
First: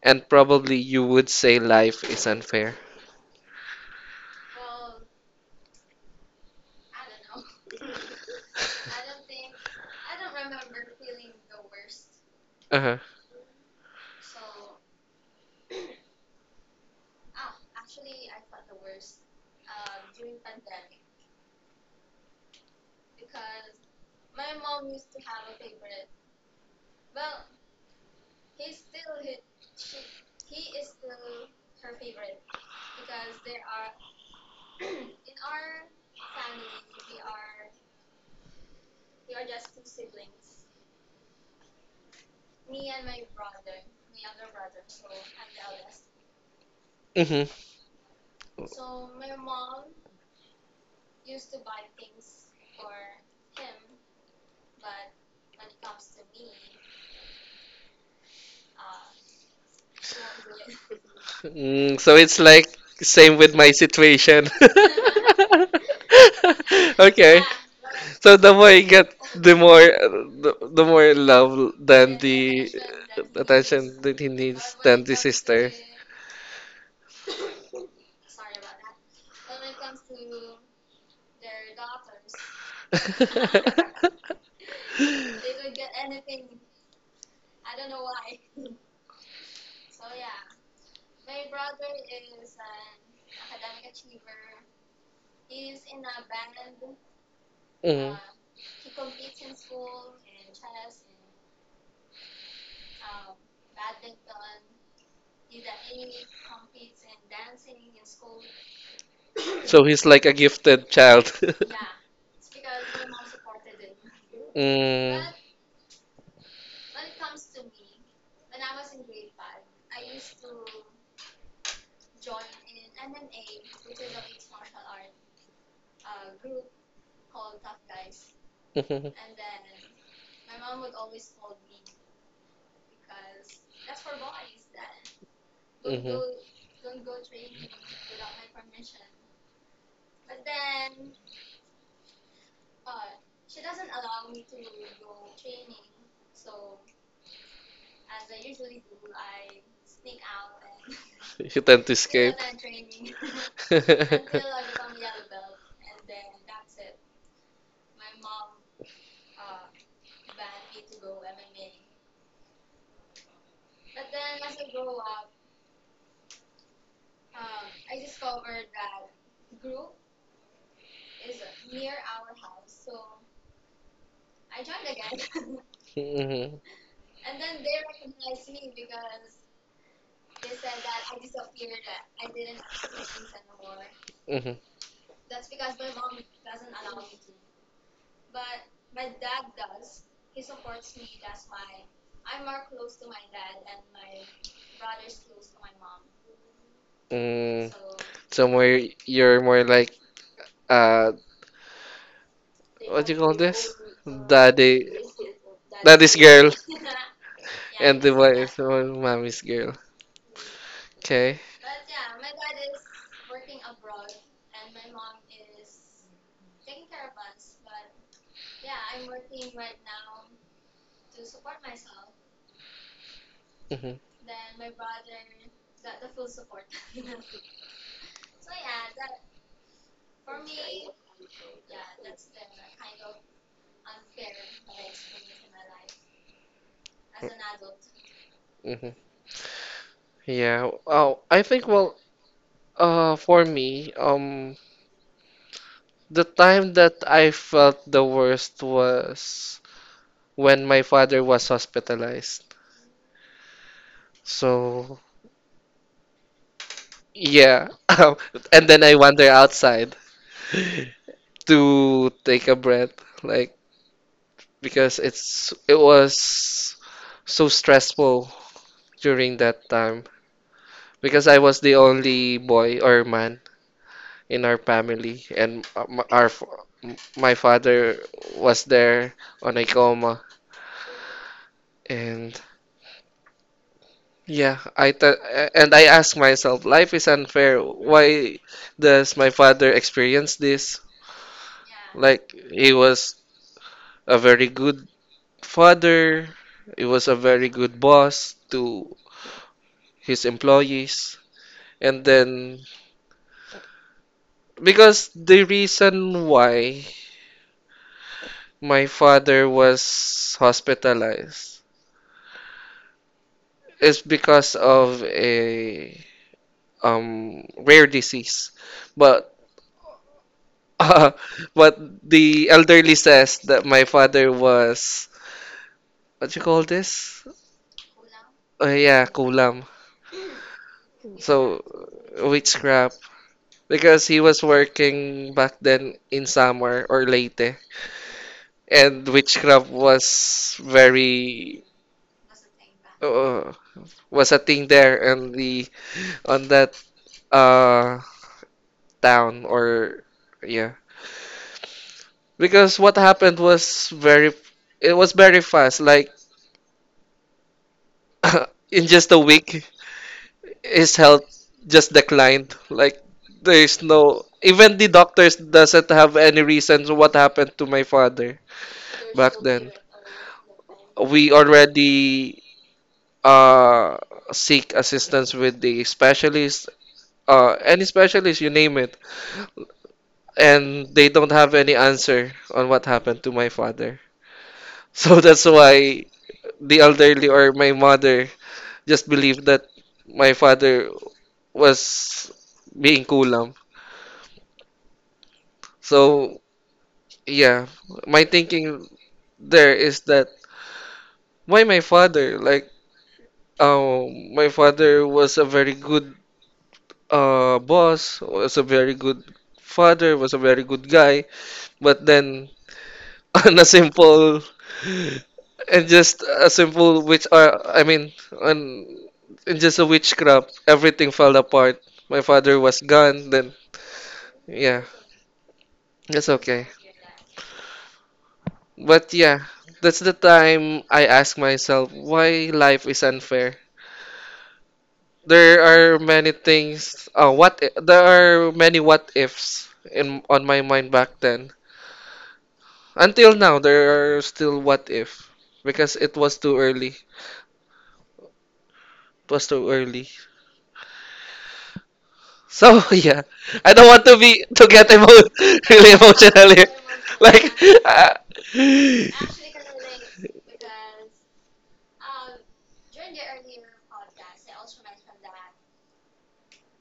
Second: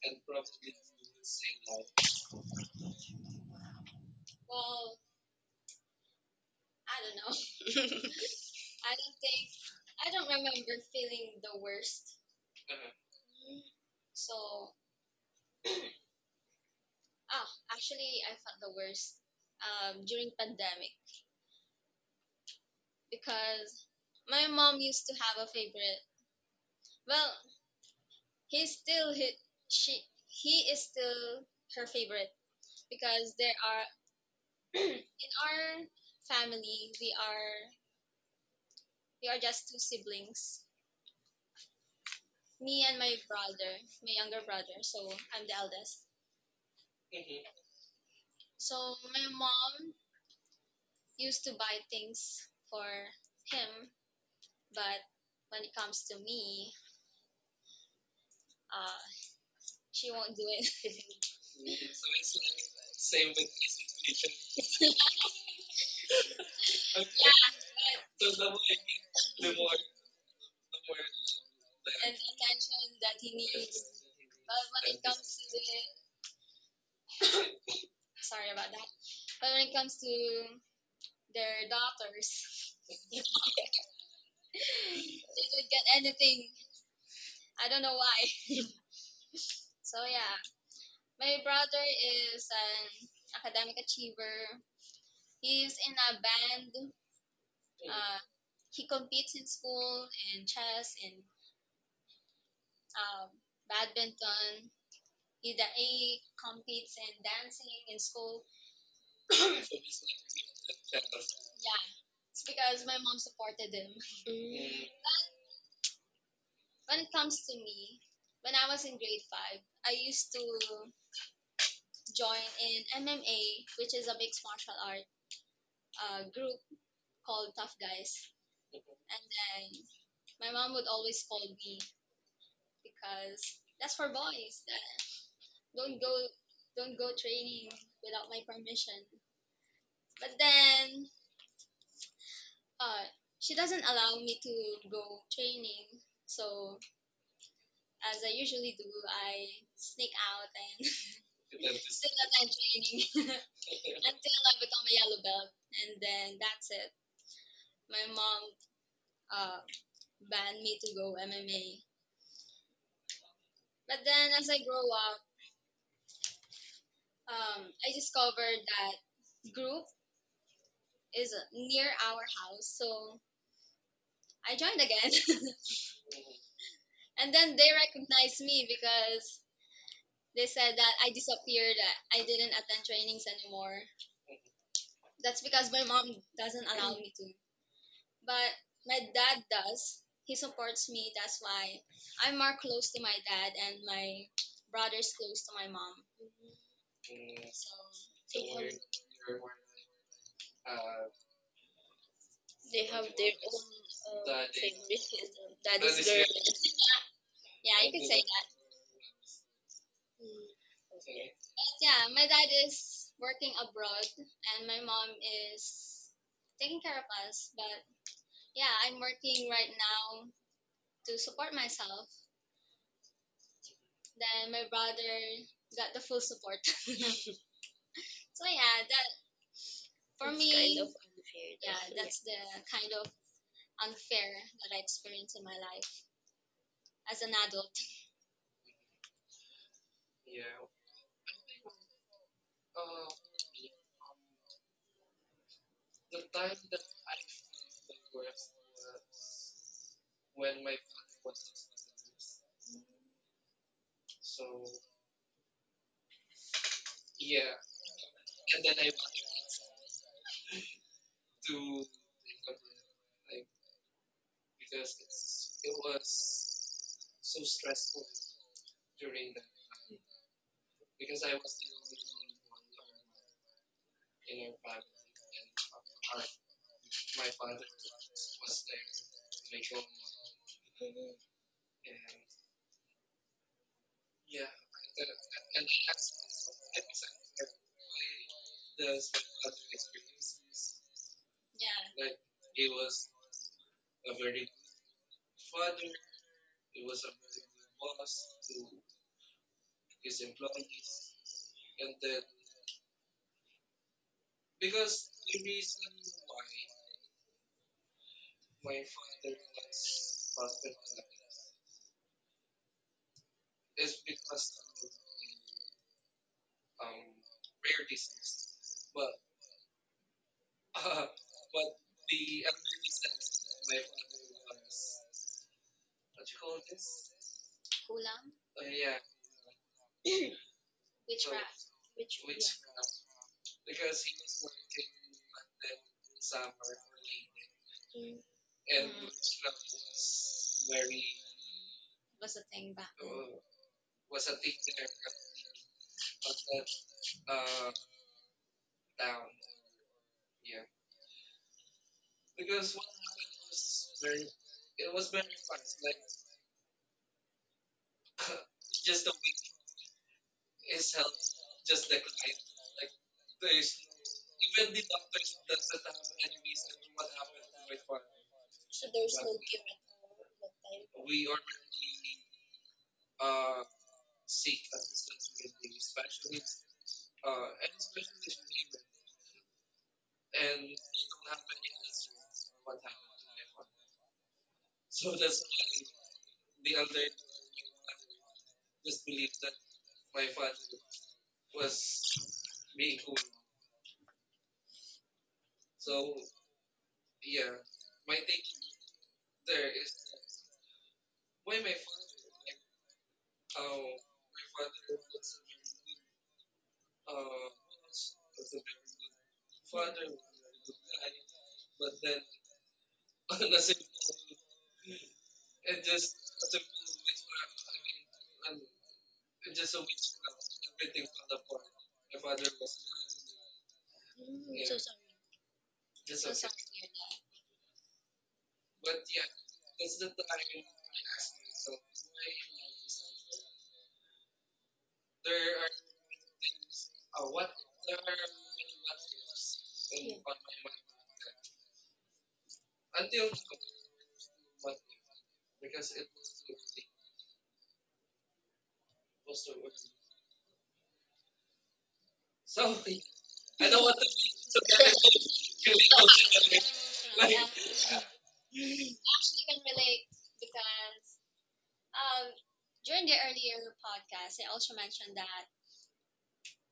B: and probably you would say life is unfair.
A: Well, I don't know. I don't think I don't remember feeling the worst.
B: Uh-huh.
A: So, ah, actually, I felt the worst during pandemic. Because my mom used to have a favorite. Well, he's still he, she he is still her favorite because there are in our family we are just two siblings, me and my brother, my younger brother. So I'm the eldest.
B: Mm-hmm.
A: So my mom used to buy things for him, but when it comes to me, uh, she won't do it.
B: Mm, so it's like same with my situation.
A: Yeah,
B: Okay.
A: but
B: So the more you get, the more the more love
A: the
B: than the
A: attention that he needs
B: attention that he needs than the sister.
A: sorry about that. But when it comes to their daughters, they don't get anything. I don't know why. So yeah, my brother is an academic achiever. He's in a band.
B: Mm.
A: Uh, he competes in school in chess in um, badminton. He, he competes in dancing in school.
B: So he's like a gifted child.
A: Yeah, it's because my mom supported him.
B: Mm.
A: When it comes to me, when I was in grade 5, I used to join in MMA, which is a mixed martial art group called Tough Guys. And
B: Mhm.
A: then my mom would always scold me because that's for boys. Don't
B: Mhm.
A: go, don't go training without my permission. But then uh, she doesn't allow me to go training. So as I usually do, I sneak out and
B: You tend to
A: say
B: escape.
A: that training. Until I become a yellow belt, and then that's it. My mom uh, banned me to go MMA, but then as I grow up, I discovered that group is near our house, so I joined again,
B: Mhm.
A: and then they recognized me because they said that I disappeared, that I didn't attend trainings anymore.
B: Mhm.
A: That's because my mom doesn't allow me to. But my dad does. He supports me. That's why I'm more close to my dad, and my brother's close to my mom.
B: Mm,
A: So
B: so more you're more like uh what do you call this? Daddy
A: favoritism. That
B: Daddy's girl,
A: girls. Yeah.
B: and the wife, well, mommy's girl.
A: Mm.
B: Okay.
A: But yeah, my dad is working abroad and my mom is taking care of us. But yeah, I'm working right now to support myself.
B: Mhm.
A: Then my brother got the full support. So yeah, that for that's kind me, of unfair yeah, though. Yeah. That's the kind of unfair that I experienced in my life as an adult.
B: Mhm. Yeah. Oh, I think well for me the time that I felt the worst was when my father was hospitalized. So yeah. And then I wander outside to take a breath, like because it was so stressful during that time because I was the only boy or man in our family and my father was there on a coma,
A: Mhm.
B: and yeah and I asked myself, life is unfair, why does my father experience this,
A: Yeah,
B: like he was a very good father, he was a very good boss to his employees. And then, because the reason why my father was hospitalized is because of a rare disease. But uh, but the elderly says that my father was, what you call this?
A: kulang,
B: Oh yeah, kulam. So witchcraft, because he was working back then in Samar or Leyte,
A: mm,
B: and witchcraft was very
A: was a thing back.
B: uh, was a thing there on the on that uh town, or yeah. Because what happened was very, it was very fast. Like in just a week his health just declined. Like there's no, even the doctors doesn't have any reasons what happened to my father
A: So they
B: back
A: don't care
B: then.
A: at all that time.
B: We already uh seek assistance with the specialist, any specialist you name it, and they don't have any answer on what happened to my father. So that's why the elderly or my mother just believed that my father was being kulam. So yeah, my thinking there is that why my father like my father was a very good boss, was a very good father, was a very good guy, but then on a simple and just a simple witch I mean on in just a witchcraft, everything fell apart. My father was gone then.
A: Mm.
B: Yeah,
A: So
B: that's
A: weird that.
B: okay. But yeah, that's the time I ask myself why life is unfair. There are many things, there are many what ifs in on my mind back then. Until now there are still what if, because it was too early, it was too early. So yeah, I don't want to be to get emo- really emotional here. Like, uh,
A: Mm. I
B: mhm,
A: actually can relate because um during the earlier podcast, I also mentioned that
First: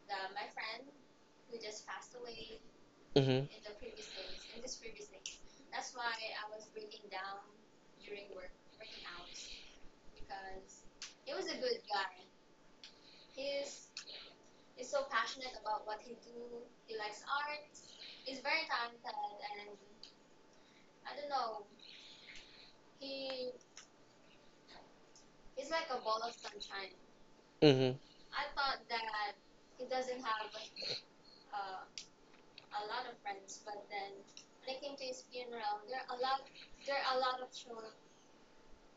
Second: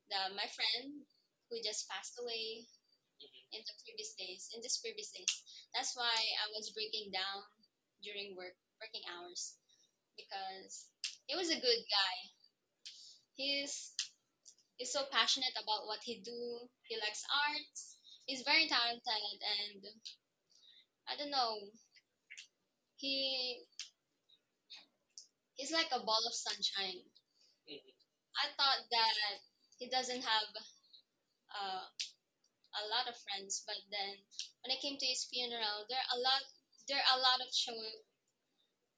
A: the my friend who just passed away in the previous days, in this previous days. That's why I was breaking down during working hours because he was a good guy. He's he's so passionate about what he do. He likes arts. He's very talented, and I don't know. He he's like a ball of sunshine.
B: mhm,
A: I thought that he doesn't have uh, a lot of friends, but then when I came to his funeral, there are a lot of show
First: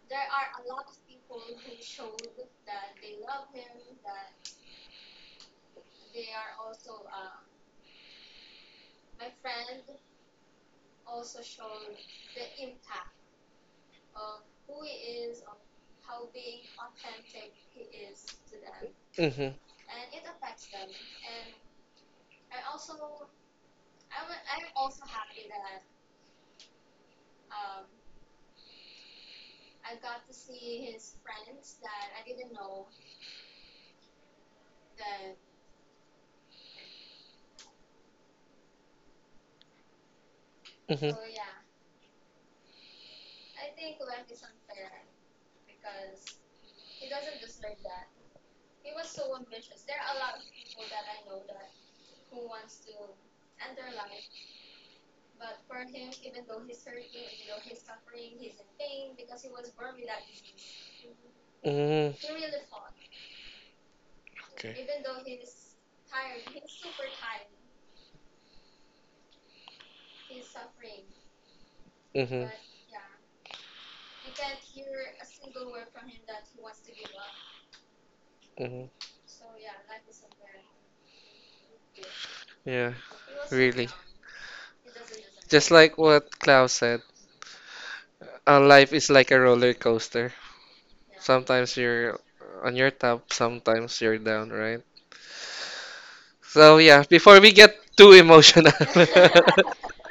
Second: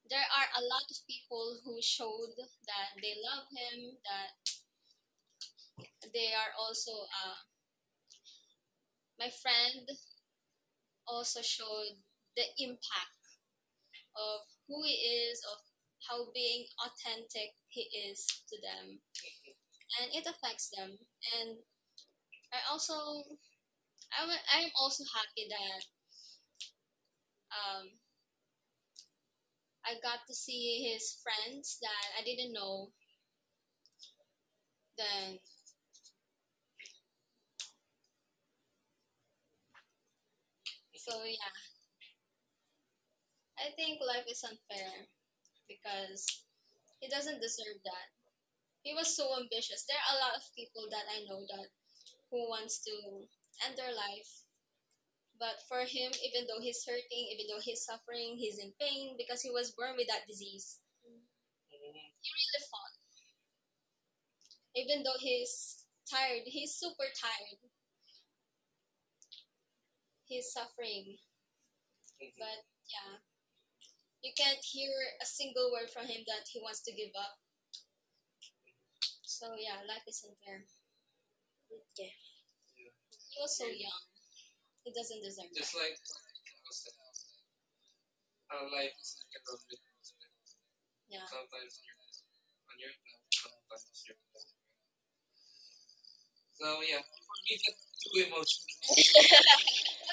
A: there are a lot of people who showed that they love him, that they are also my friend also showed the impact of who he is, of how being authentic he is to them,
B: mhm,
A: and it affects them. And I also I am also happy that um, I got to see his friends that I didn't know. Then
B: mhm,
A: so yeah, I think life is unfair because he doesn't deserve that. He was so ambitious. There are a lot of people that I know that who wants to end their life, but for him, even though he's hurting, even though he's suffering, he's in pain because he was born with that disease. He
B: mhm.
A: really fought.
B: Okay.
A: Even though he's tired, he's super tired. He's suffering,
B: Mhm,
A: but yeah, you can't hear a single word from him that he wants to give up.
B: mhm.
A: So yeah, life is unfair. Okay.
B: Yeah,
A: He was
B: really.
A: young. It doesn't deserve.
B: Just like what Klaus said, life is like a roller coaster.
A: No.
B: Sometimes you're on your top, sometimes you're down, right? So yeah, before we get too emotional.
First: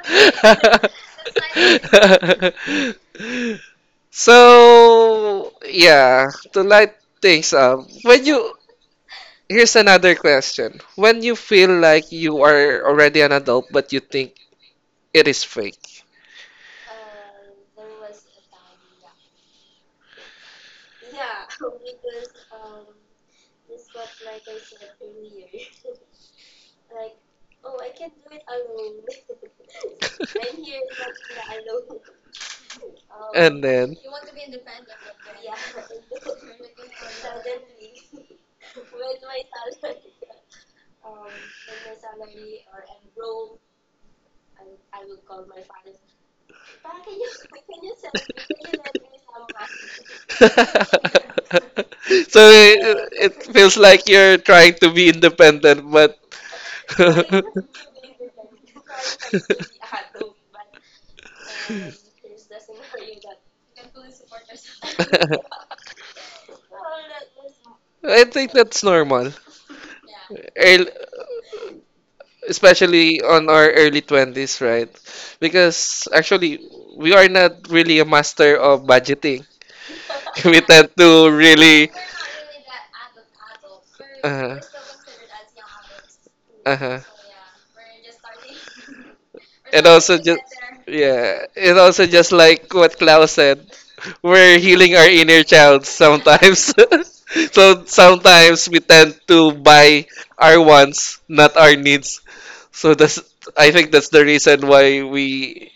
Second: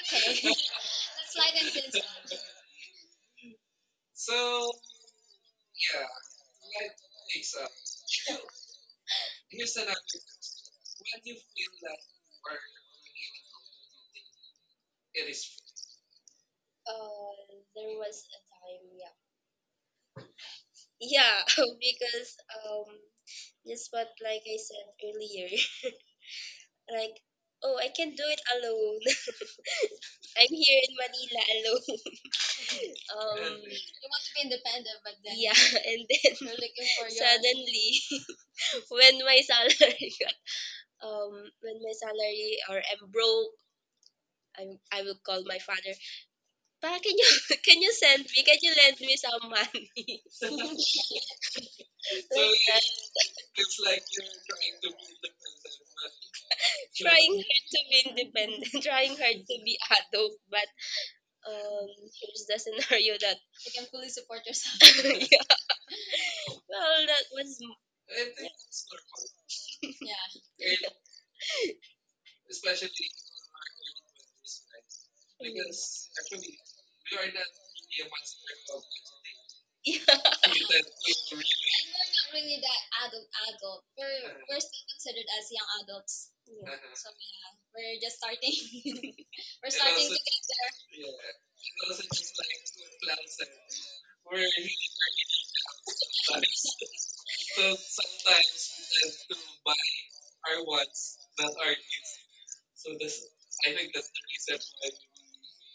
A: Okay. Let's slide into this.
B: So yeah, to light things up, when you here's another question. When you feel like you are already an adult but you think it is fake.
A: Uh, there was a time, yeah. Yeah, because just what like I said earlier, like oh, I can do it alone. I'm here in Manila alone.
B: And then
A: You want to be independent, but then yeah, and then you're looking for your suddenly when my salary got, when my salary or I'm broke. I, I will call my father. Pa, can you can you send me? Can you lend me some money?
B: so it feels like you're trying to be independent, but I
A: Hard to be independent, trying hard to be adult, but um, here's the scenario that you can fully support yourself. Yeah. Well, that was.
B: think that's normal.
A: Yeah.
B: Earl Especially on our early 20s, right? Because actually, we are not really a master of budgeting.
A: Yeah.
B: We tend to really.
A: We're not really that adult.
B: Uh huh.
A: We're still considered as young adults.
B: Uh huh.
A: So yeah, we're just starting. We're
B: And also just Yeah, and also just like what Klaus said, we're healing our inner child sometimes. So sometimes we tend to buy our wants, not our needs. So that's I think that's the reason why we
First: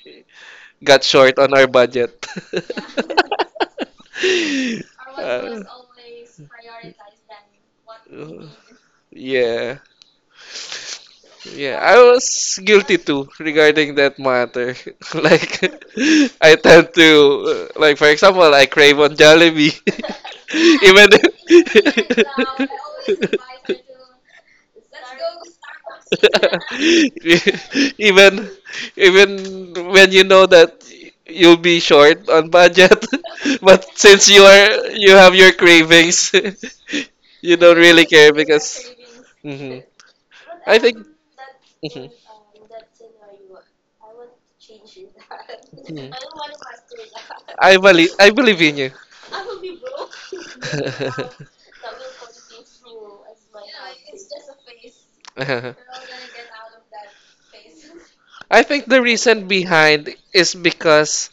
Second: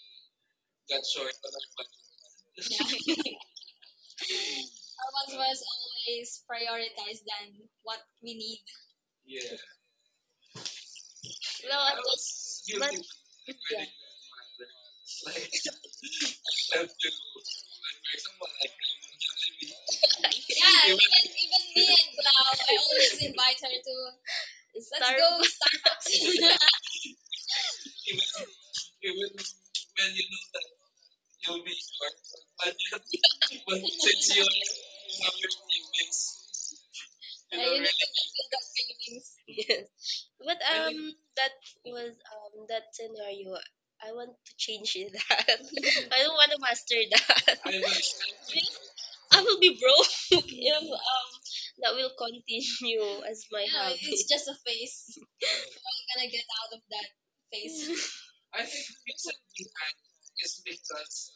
B: got short on our budget.
A: our mom always prioritized than what we
B: Uh,
A: need.
B: yeah. Yeah,
A: Well, I
B: I was
A: was, but
B: guilty
A: yeah.
B: too regarding that matter. Like, I tend to, like, for example, I crave on Jollibee. Even
A: Even then, now, I always invite her to go Starbucks.
B: even even when you know that you'll be short on budget, but since you have your cravings, you don't really care because.
A: Philippines.
B: Mhm.
A: Yes. But
B: I think
A: um, that
B: Mhm.
A: was that scenario. I want to change it that.
B: Mhm.
A: I don't want to master that.
B: I believe in you.
A: I will be broke if that will continue as my yeah, hobby. It's just a phase.
B: Uh-huh.
A: I'm gonna get out of that phase.
B: I think the reason behind is because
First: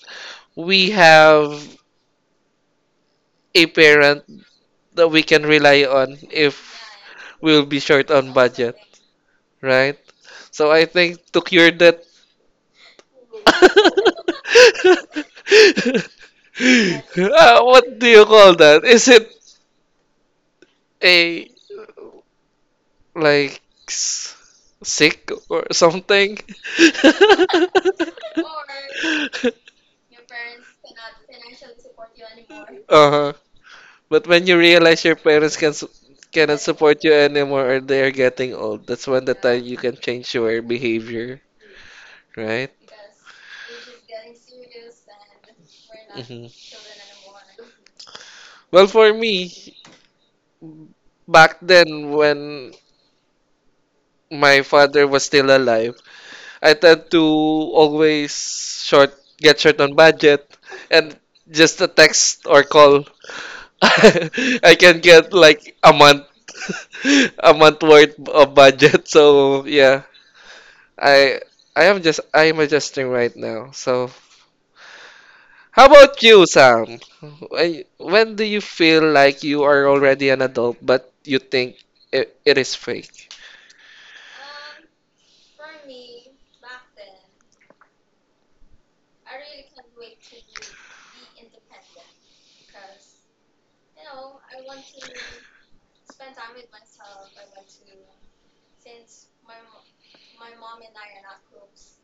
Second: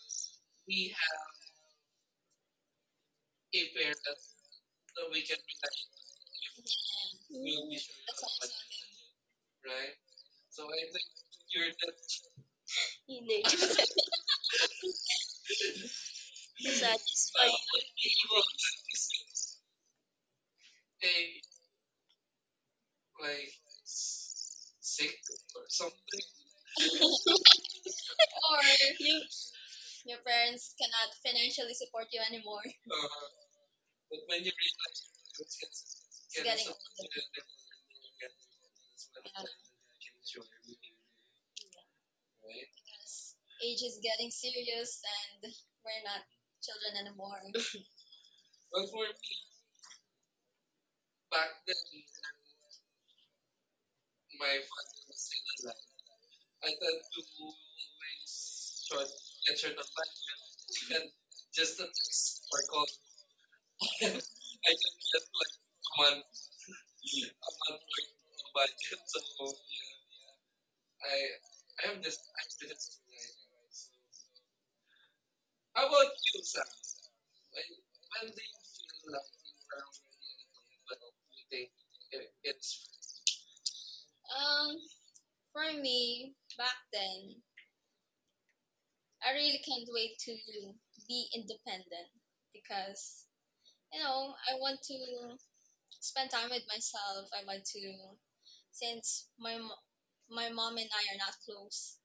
B: we have a parent that we can rely on if we'll be
A: Mm.
B: short on budget, right? So I think to cure that.
A: You know, to satisfy
B: What do you call that? Is it a like s- sick or something.
A: or you, your parents cannot financially support you anymore
B: Uh-huh. But when you realize your parents cannot support you anymore or they are getting old, that's when the time you can change your behavior, right?
A: because age is getting serious and we're not
B: Hmm.
A: children anymore.
B: Well, for me, back then when my father was still alive, I tend to always short get short on budget, and just a text or call I can get like a month a month worth of budget. So yeah, I I am just I am adjusting right now. So how about you, Sam? When do you feel like you are already an adult but you think it is fake?
A: Um, for me, back then, I really can't wait to be independent because you know I want to spend time with myself. I want to since my mo- my mom and I are not close.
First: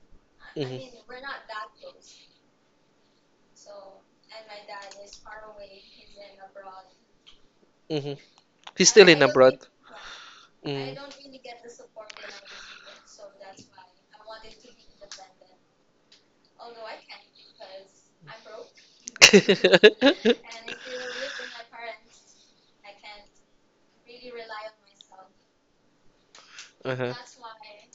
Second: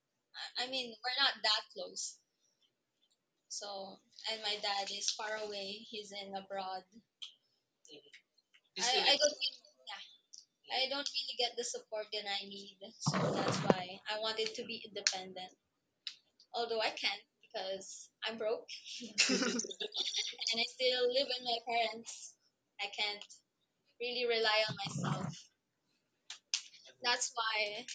A: I mean,
B: Hmm.
A: we're not that close. So, and my dad is far away. He's in abroad.
B: Hmm. He's still in abroad.
A: Yeah, I
B: Mm.
A: don't really get the support that I need. So that's why I wanted to be independent. Although I can't because I'm broke and I still live with my parents. I can't really rely on myself.
B: Uh-huh.
A: That's why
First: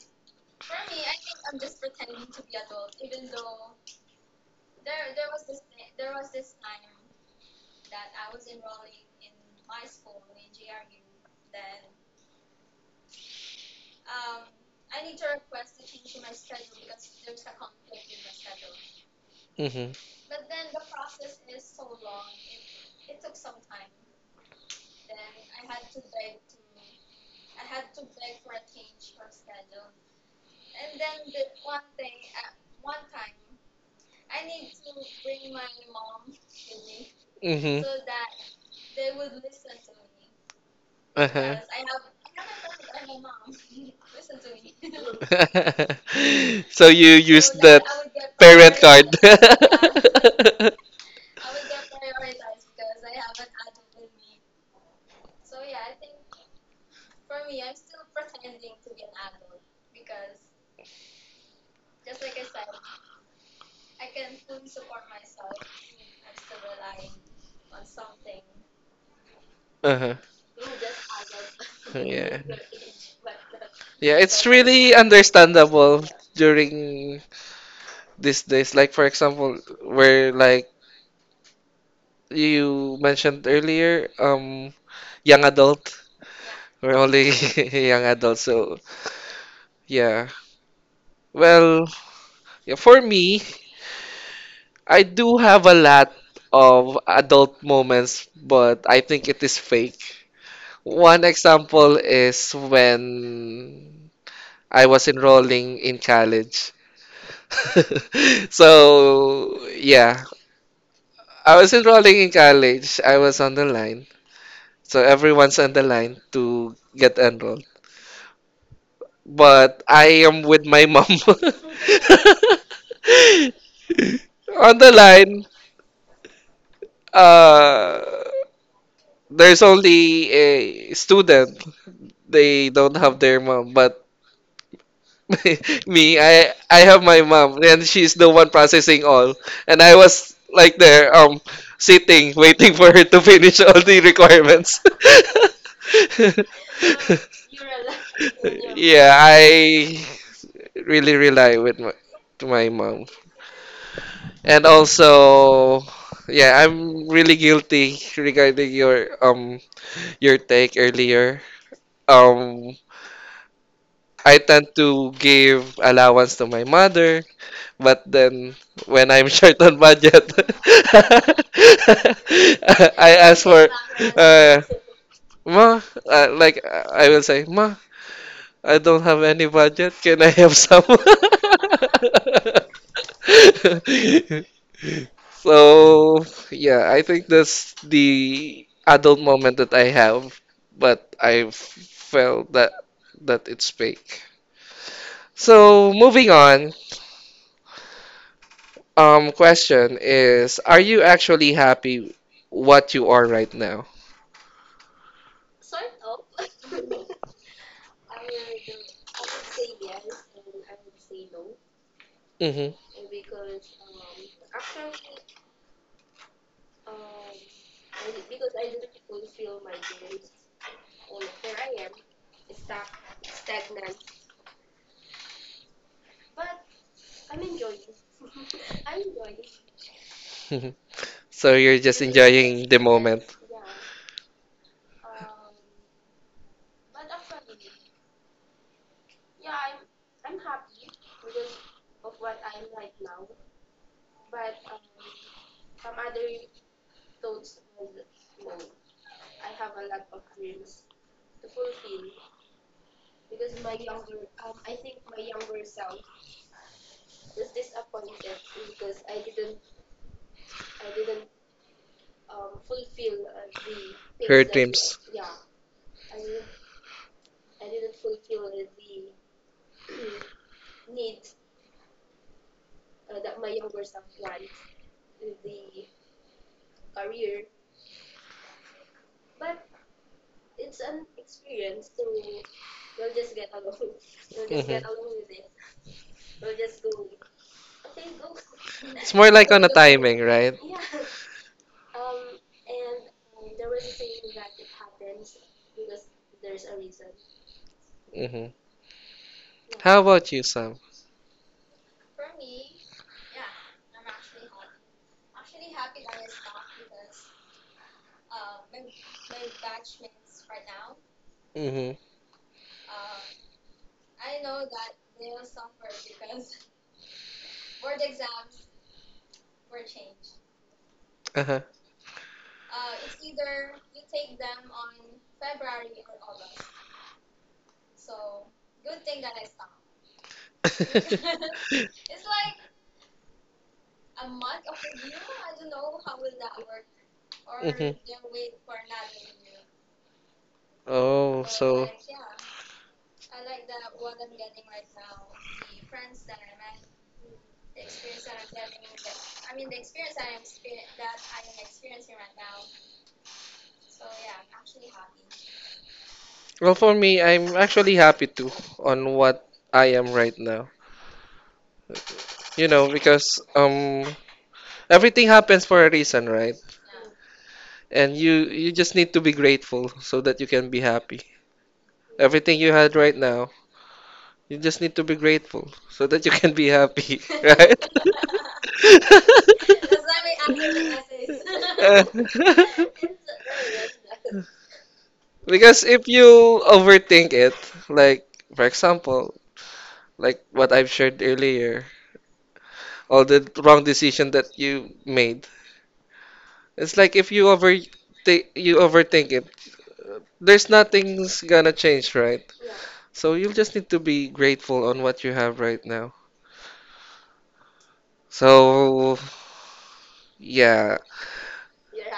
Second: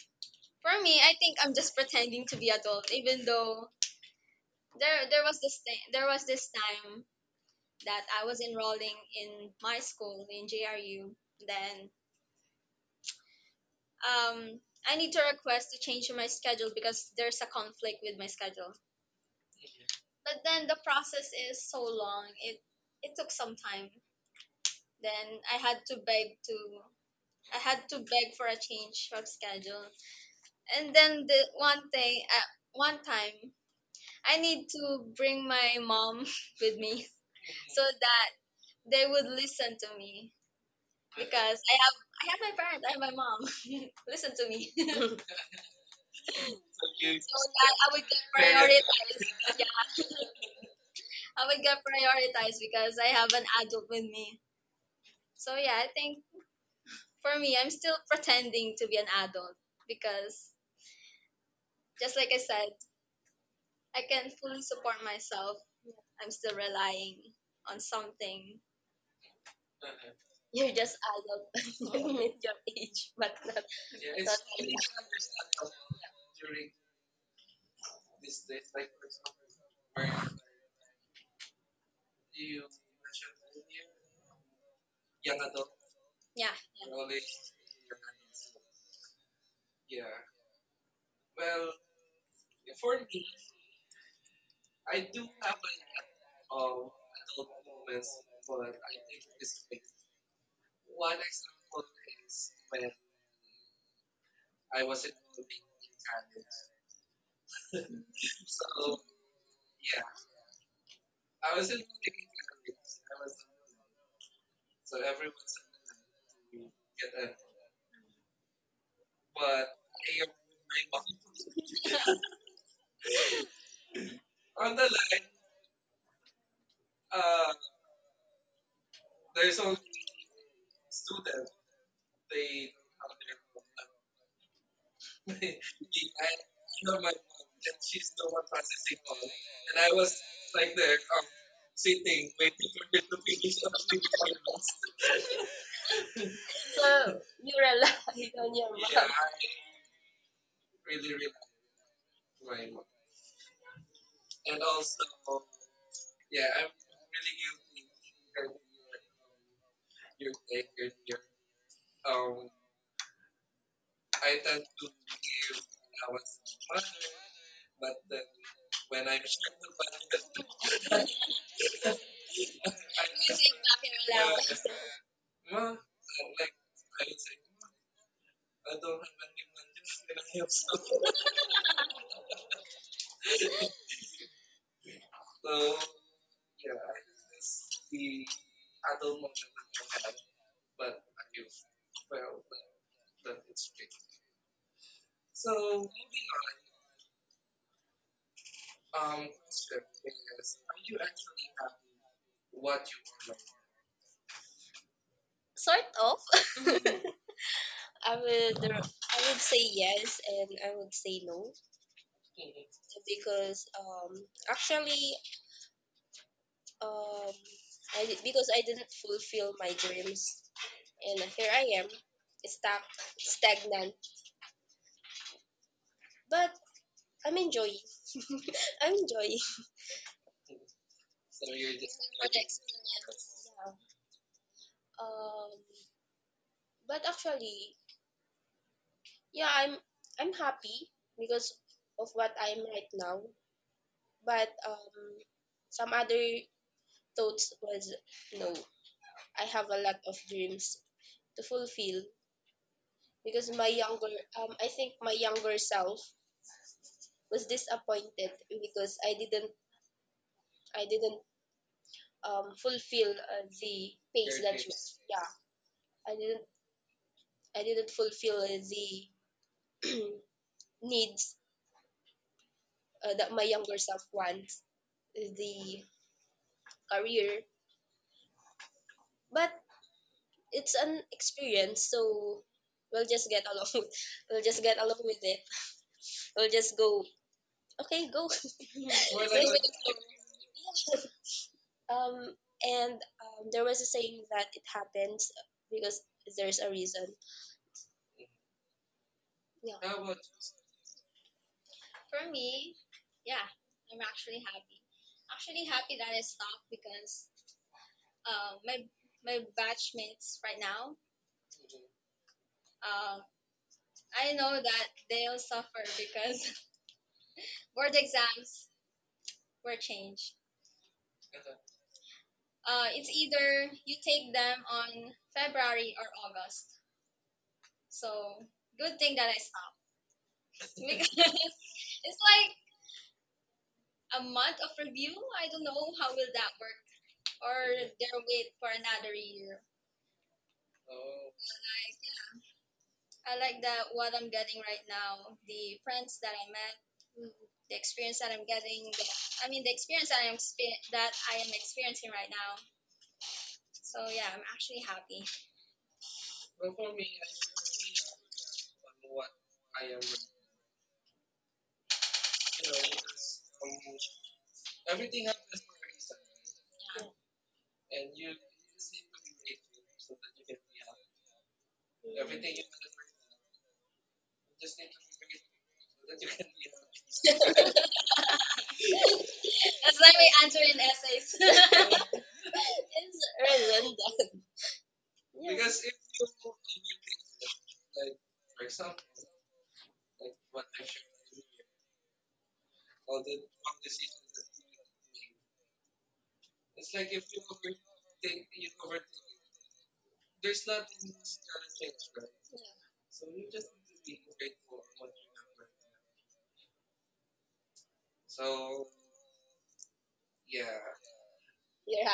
A: for me, I think I'm just pretending to be adult even though there was this thing, there was this time that I was enrolling in my school in JRU. Then um, I need to request to change my schedule because there's a conflict with my schedule.
B: Hmm.
A: But then the process is so long. It took some time. Then I had to beg for a change of schedule. And then the one thing one time I need to bring my mom with me so
B: Hmm.
A: that they would listen to me
B: Uh-huh.
A: because I have my parents. I have my mom. Listen to me so
B: So you use
A: that
B: the
A: I would get
B: parent card.
A: prioritized. I would get prioritized because I have an adult with me. So yeah, I think for me, I'm still pretending to be an adult because just like I said, I can fully support myself. I'm still relying on something.
B: Uh-huh.
A: You're just adult when you meet
B: Yeah.
A: your age, but not.
B: Yeah, it's really understandable during these days. Like for example, where like you mentioned earlier, young adult.
A: Yeah.
B: We're only young adult, so yeah. Well, yeah, for me, I do have a lot of adult moments, but I think it is fake. One example is when I was enrolling in college. So, yeah, I was enrolling in college. I was on the line. So everyone's on the line to get enrolled. But I am with my mom. On the line, uh, there's only a student. They don't have their mom, but me, I have my mom, and she's the one processing all. And I was like there, sitting, waiting for her to finish all the requirements.
A: So you rely on your
B: Yeah, I really rely to my mom. And also, yeah, I'm really guilty regarding your take earlier. Um, I tend to give allowance to my mother. But then when I'm short on budget, I ask for uh, ma, like I will say, ma, I don't have any budget. Can I have some? So yeah, I think that's the adult moment that I have, but I felt that it's fake. So moving on, question is, are you actually happy what you are right now?
A: sort of. I would say yes and I would say no
B: Mm-hmm.
A: because actually Um, I did, because I didn't fulfill my dreams, and here I am, stuck, stagnant. But I'm enjoying. I'm enjoying.
B: So you're just enjoying the moment,
A: Um, but actually, yeah, I'm happy because of what I'm right now. But some other thoughts was no, I have a lot of dreams to fulfill because my younger I think my younger self was disappointed because I didn't fulfill the pace
B: her
A: that you
B: dreams.
A: yeah I didn't I didn't fulfill the needs that my younger self wants the career but it's an experience so we'll just get along with, we'll just
B: Mhm.
A: get along with it. We'll just go okay go go
B: It's more
A: with
B: like on a
A: the flow
B: timing, right?
A: um and there was a saying that it happens because there's a reason
B: Mm-hmm.
A: yeah.
B: How about you, Sam?
A: For me, yeah, I'm actually happy. Actually happy that I stopped because uh, my my batchmates right now,
B: Mm-hmm.
A: um, I know that they'll suffer because board exams were changed.
B: Uh-huh.
A: It's either you take them on February or August. So good thing that I stopped because it's like a month of review. I don't know how will that work or
B: Mhm.
A: they'll wait for another year.
B: Oh, so
A: I like that what I'm getting right now, the friends that I met, the experience that I'm getting, I mean the experience that I'm expe- that I am experiencing right now. So yeah, I'm actually happy.
B: well for me, I'm actually happy too on what I am right now. You know, because everything happens for a reason, right? And you just need to be grateful so that you can be happy. Everything you had right now, you just need to be grateful so that you can be happy, right?
A: That's why we answer in essays. It's redundant.
B: Because if you overthink it, like for example, like what I've shared earlier, all the wrong decision that you made. It's like if you over you overthink it. There's nothing's gonna change, right? So you'll just need to be grateful on what you have right now. So, yeah.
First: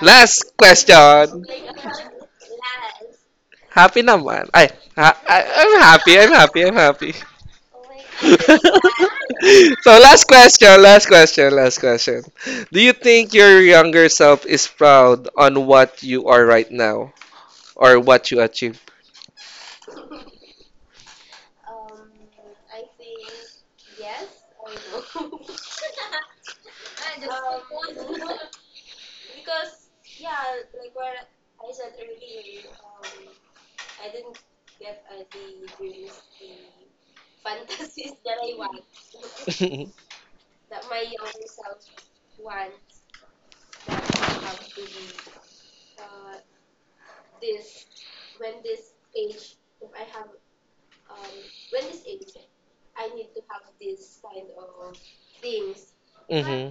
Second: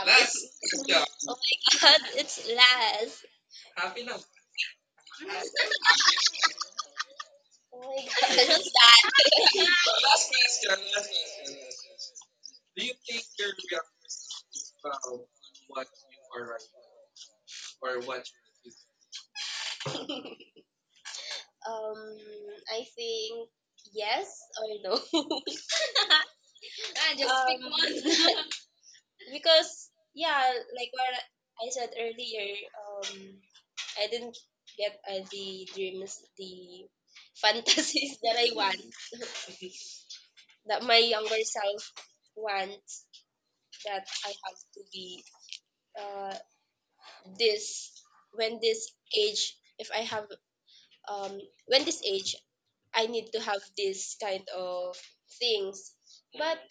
B: Last
A: Oh
B: question.
A: my god, it's last.
B: Happy naman. Ay, I'm happy, I'm happy, I'm happy.
A: Just that?
B: So last question, last question, last question. Do you think your younger self is proud on what you are right now or what you achieved?
A: Um, I think yes or no. Ah, just pick one. Because yeah, like what I said earlier, I didn't get the dreams, the fantasies that I want, that my younger self wants, that I have to be uh, this, when this age, if I have, um, when this age, I need to have this kind of things. But
B: Mm-hmm.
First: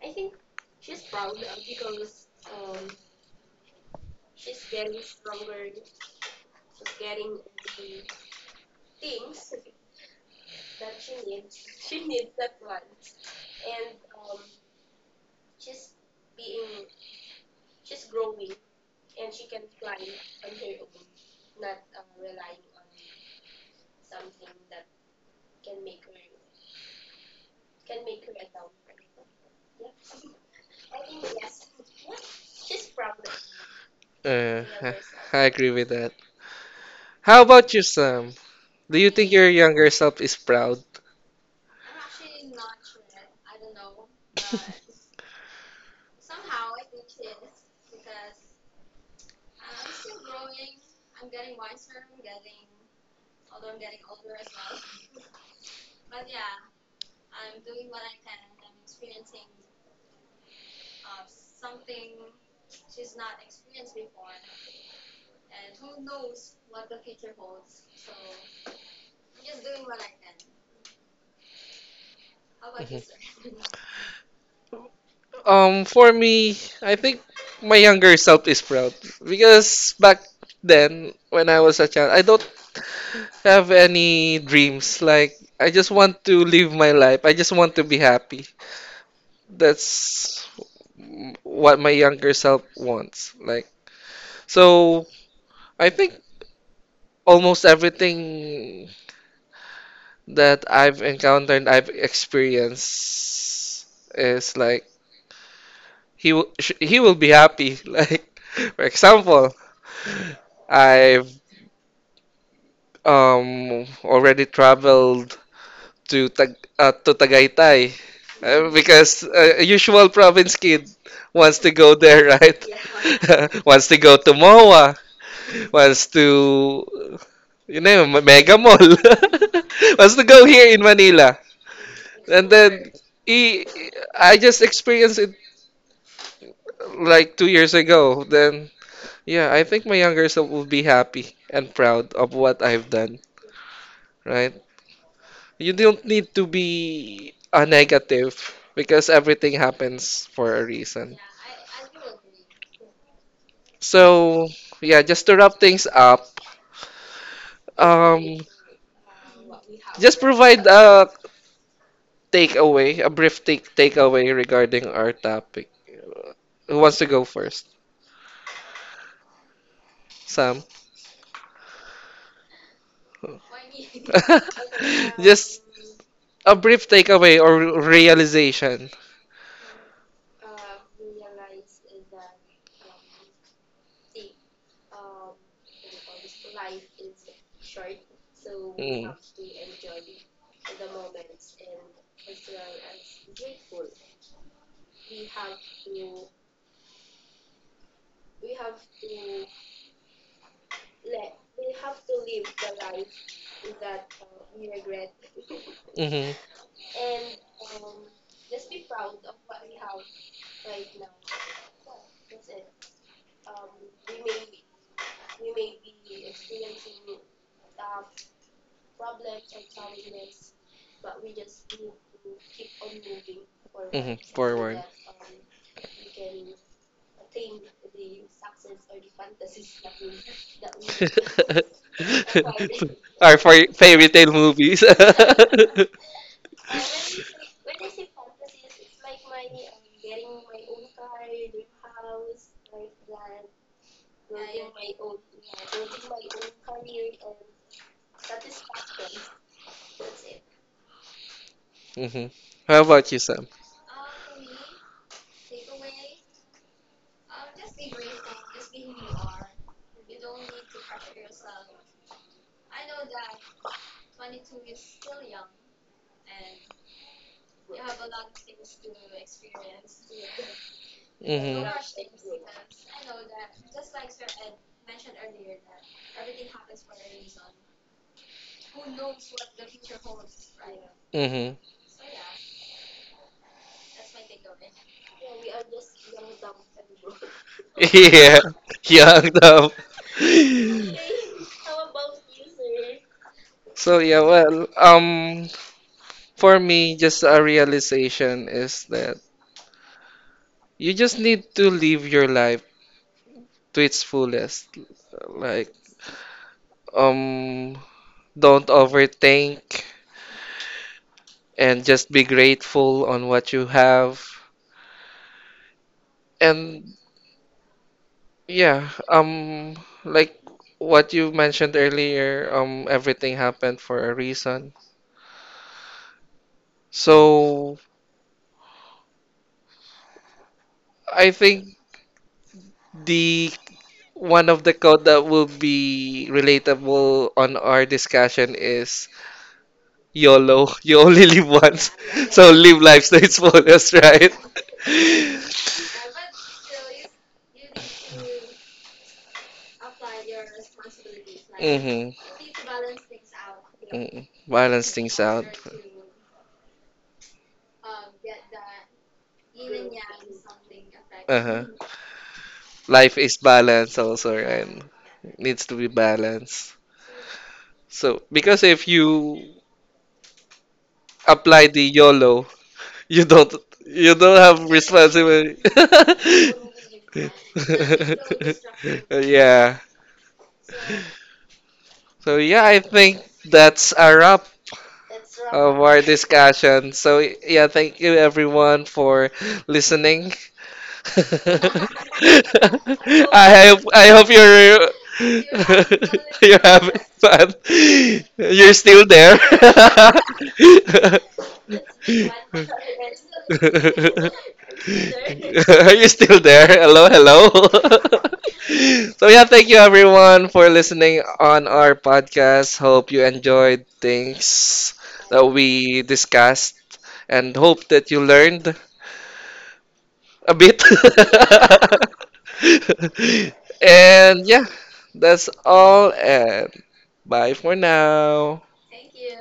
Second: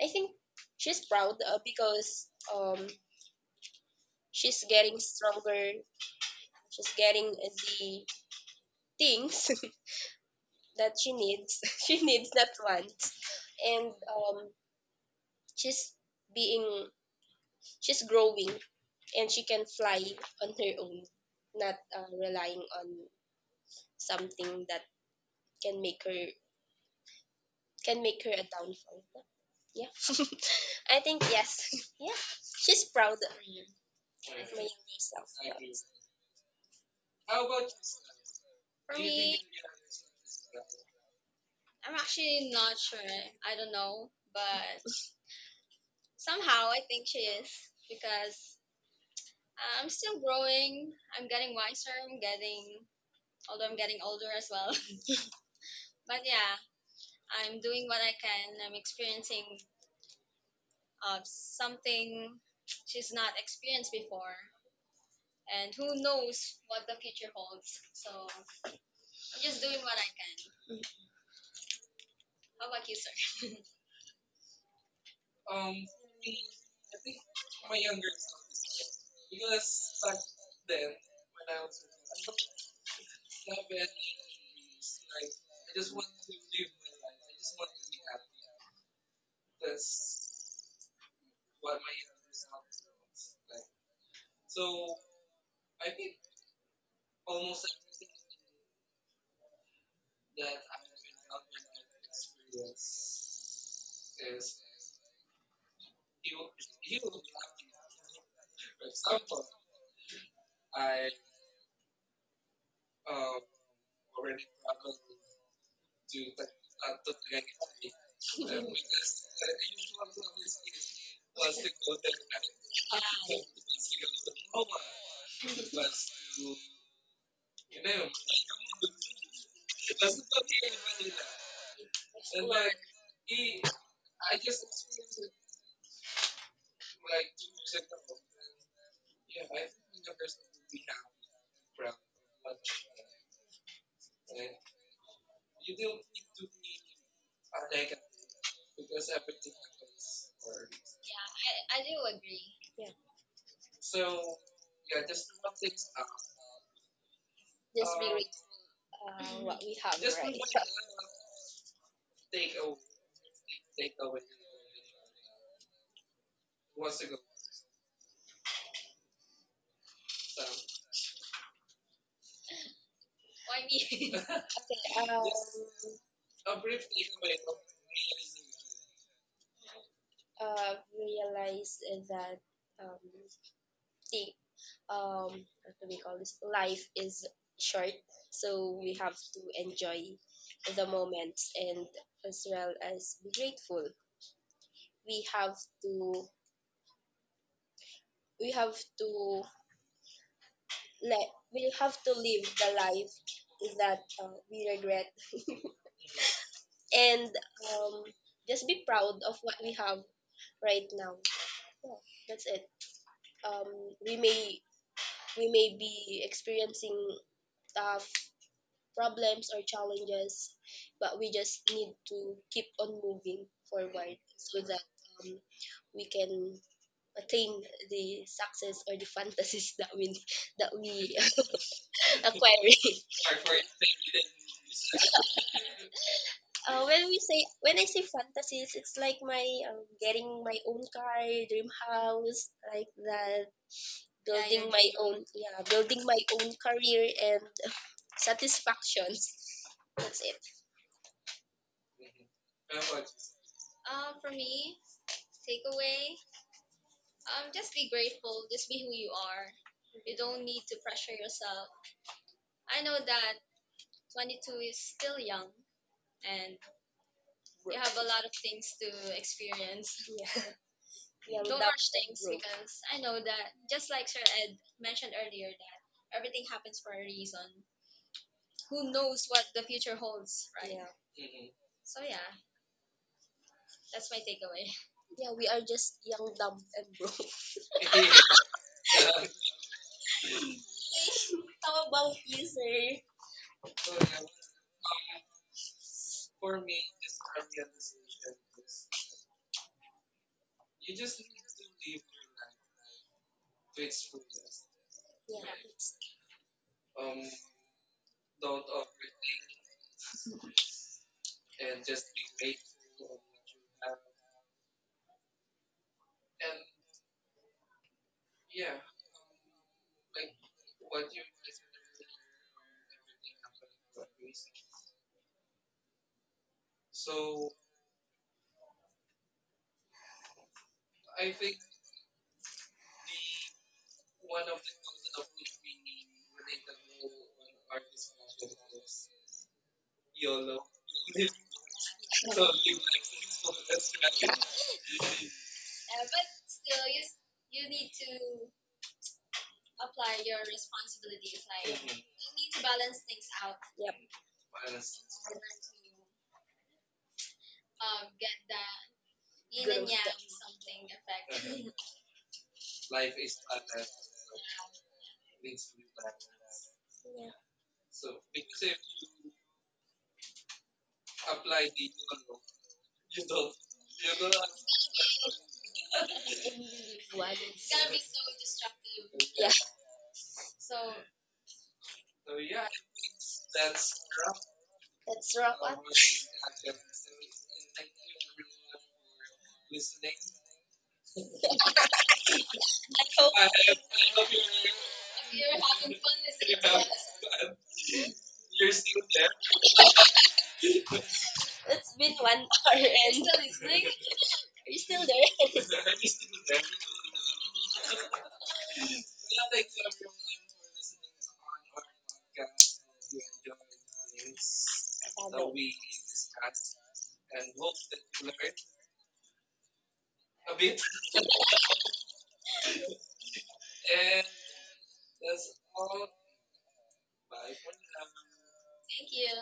A: I think she's proud because um, she's getting stronger, she's getting the things that she needs, she needs not wants, and she's being, she's growing, and she can fly on her own, not relying on something that can make her, can make her a downfall. Yeah, I think yes. Yeah, she's proud of her, of my
B: Uh, I
A: younger self.
B: I agree with that. How about you, Sam? Do you think your younger self is proud?
A: I'm actually not sure. I don't know, but somehow I think she is because I'm still growing. I'm getting wiser. I'm getting, although I'm getting older as well. But yeah, I'm doing what I can. I'm experiencing something she's not experienced before. And who knows what the future holds. So I'm just doing what I can. How about you, sir?
B: For me, I think my younger self is proud because back then, when I was a child, I don't have any dreams. Like, I just want to live my life. I just want to be happy. That's what my younger self wants. Like, so I think almost everything that I've encountered, I've experienced is like he will be happy. Like for example, I've already traveled to Tag to Tagaytay, because a usual province kid wants to go there, right?
A: Yeah,
B: Wants to go to MOA, wants to you know Mega Mall, wants to go here in Manila. And then he, I just experienced it like 2 years ago. Then yeah, I think my younger self will be happy and proud of what I've done. Right? You don't need to be a negative because everything happens for a reason.
A: yeah, I do agree.
B: So yeah, just to wrap things up, um,
A: Wow.
B: just provide a takeaway, a brief takeaway regarding our topic. Who wants to go first? Sam.
A: Why me? Okay,
B: Just a brief takeaway or realization.
A: realized that um, the what do we call this, life is short, so we
B: Mm.
A: have to enjoy the moments and as well as be grateful. we have to we have to let we have to live the life that we regret,
B: Mhm.
A: and um just be proud of what we have right now. Yeah, that's it. um we may, we may be experiencing stuff, problems or challenges, but we just need to keep on moving
B: Mhm.
A: forward so
B: Forward.
A: that um, we can attain the success or the fantasies that we, that we acquiring.
B: Or for fairy tale movies.
A: When we say, when I say fantasies, it's like my getting my own car, dream house, like that. Yeah, your building, yeah, my dream own, yeah, building my own career and satisfactions. That's it.
B: Mhm. How about you, Sam?
A: For me, takeaway. Just be grateful. Just be who you are. You don't need to pressure yourself. I know that 22 is still young and you have a lot of things to experience. Yeah, yeah, don't
B: Mhm.
A: without rush things growth, because I know that, just like Sir Ed mentioned earlier, that everything happens for a reason. Who knows what the future holds, right? Yeah,
B: Mhm.
A: so, yeah, that's my takeaway. Yeah, we are just young, dumb, and broke.
B: Yeah. Young dumb.
A: How about you, sir?
B: So yeah, well, for me, just a realization is that you just need to live your life to its fullest. Like, um, don't overthink and just be grateful on what you have. And yeah, like what you mentioned earlier, everything happened for a reason. So I think the one of the code that will be relatable on our discussion is YOLO. You only live once. So live life to its fullest, right?
A: But still, you need to apply your responsibilities. Like,
B: Mm-hmm.
A: you
B: Mm,
A: need to balance things out. Yep.
B: balance things out.
A: Get that yin good and yang stuff, something effect.
B: Uh-huh. Life is balance also, right? Needs to be balanced.
A: Yeah.
B: So because if you apply the YOLO, you don't you don't have
A: It's gonna
B: responsibility.
A: be immediately flooded. It's so destructive.
B: Yeah.
A: So
B: So yeah, I think that's a wrap
A: that's wrong.
B: of our discussion. So yeah, thank you everyone for listening. I
A: I hope
B: I hope you're
A: if you're fun with
B: you're
A: us,
B: having fun. You're still there.
A: it's been 1 hour and you're still there.
B: Are you still there? Hello, hello. So yeah, thank you everyone for listening on our podcast. Hope you enjoyed things that we discussed and hope that you learned a bit. And yeah, that's all and bye for now.
A: Thank you.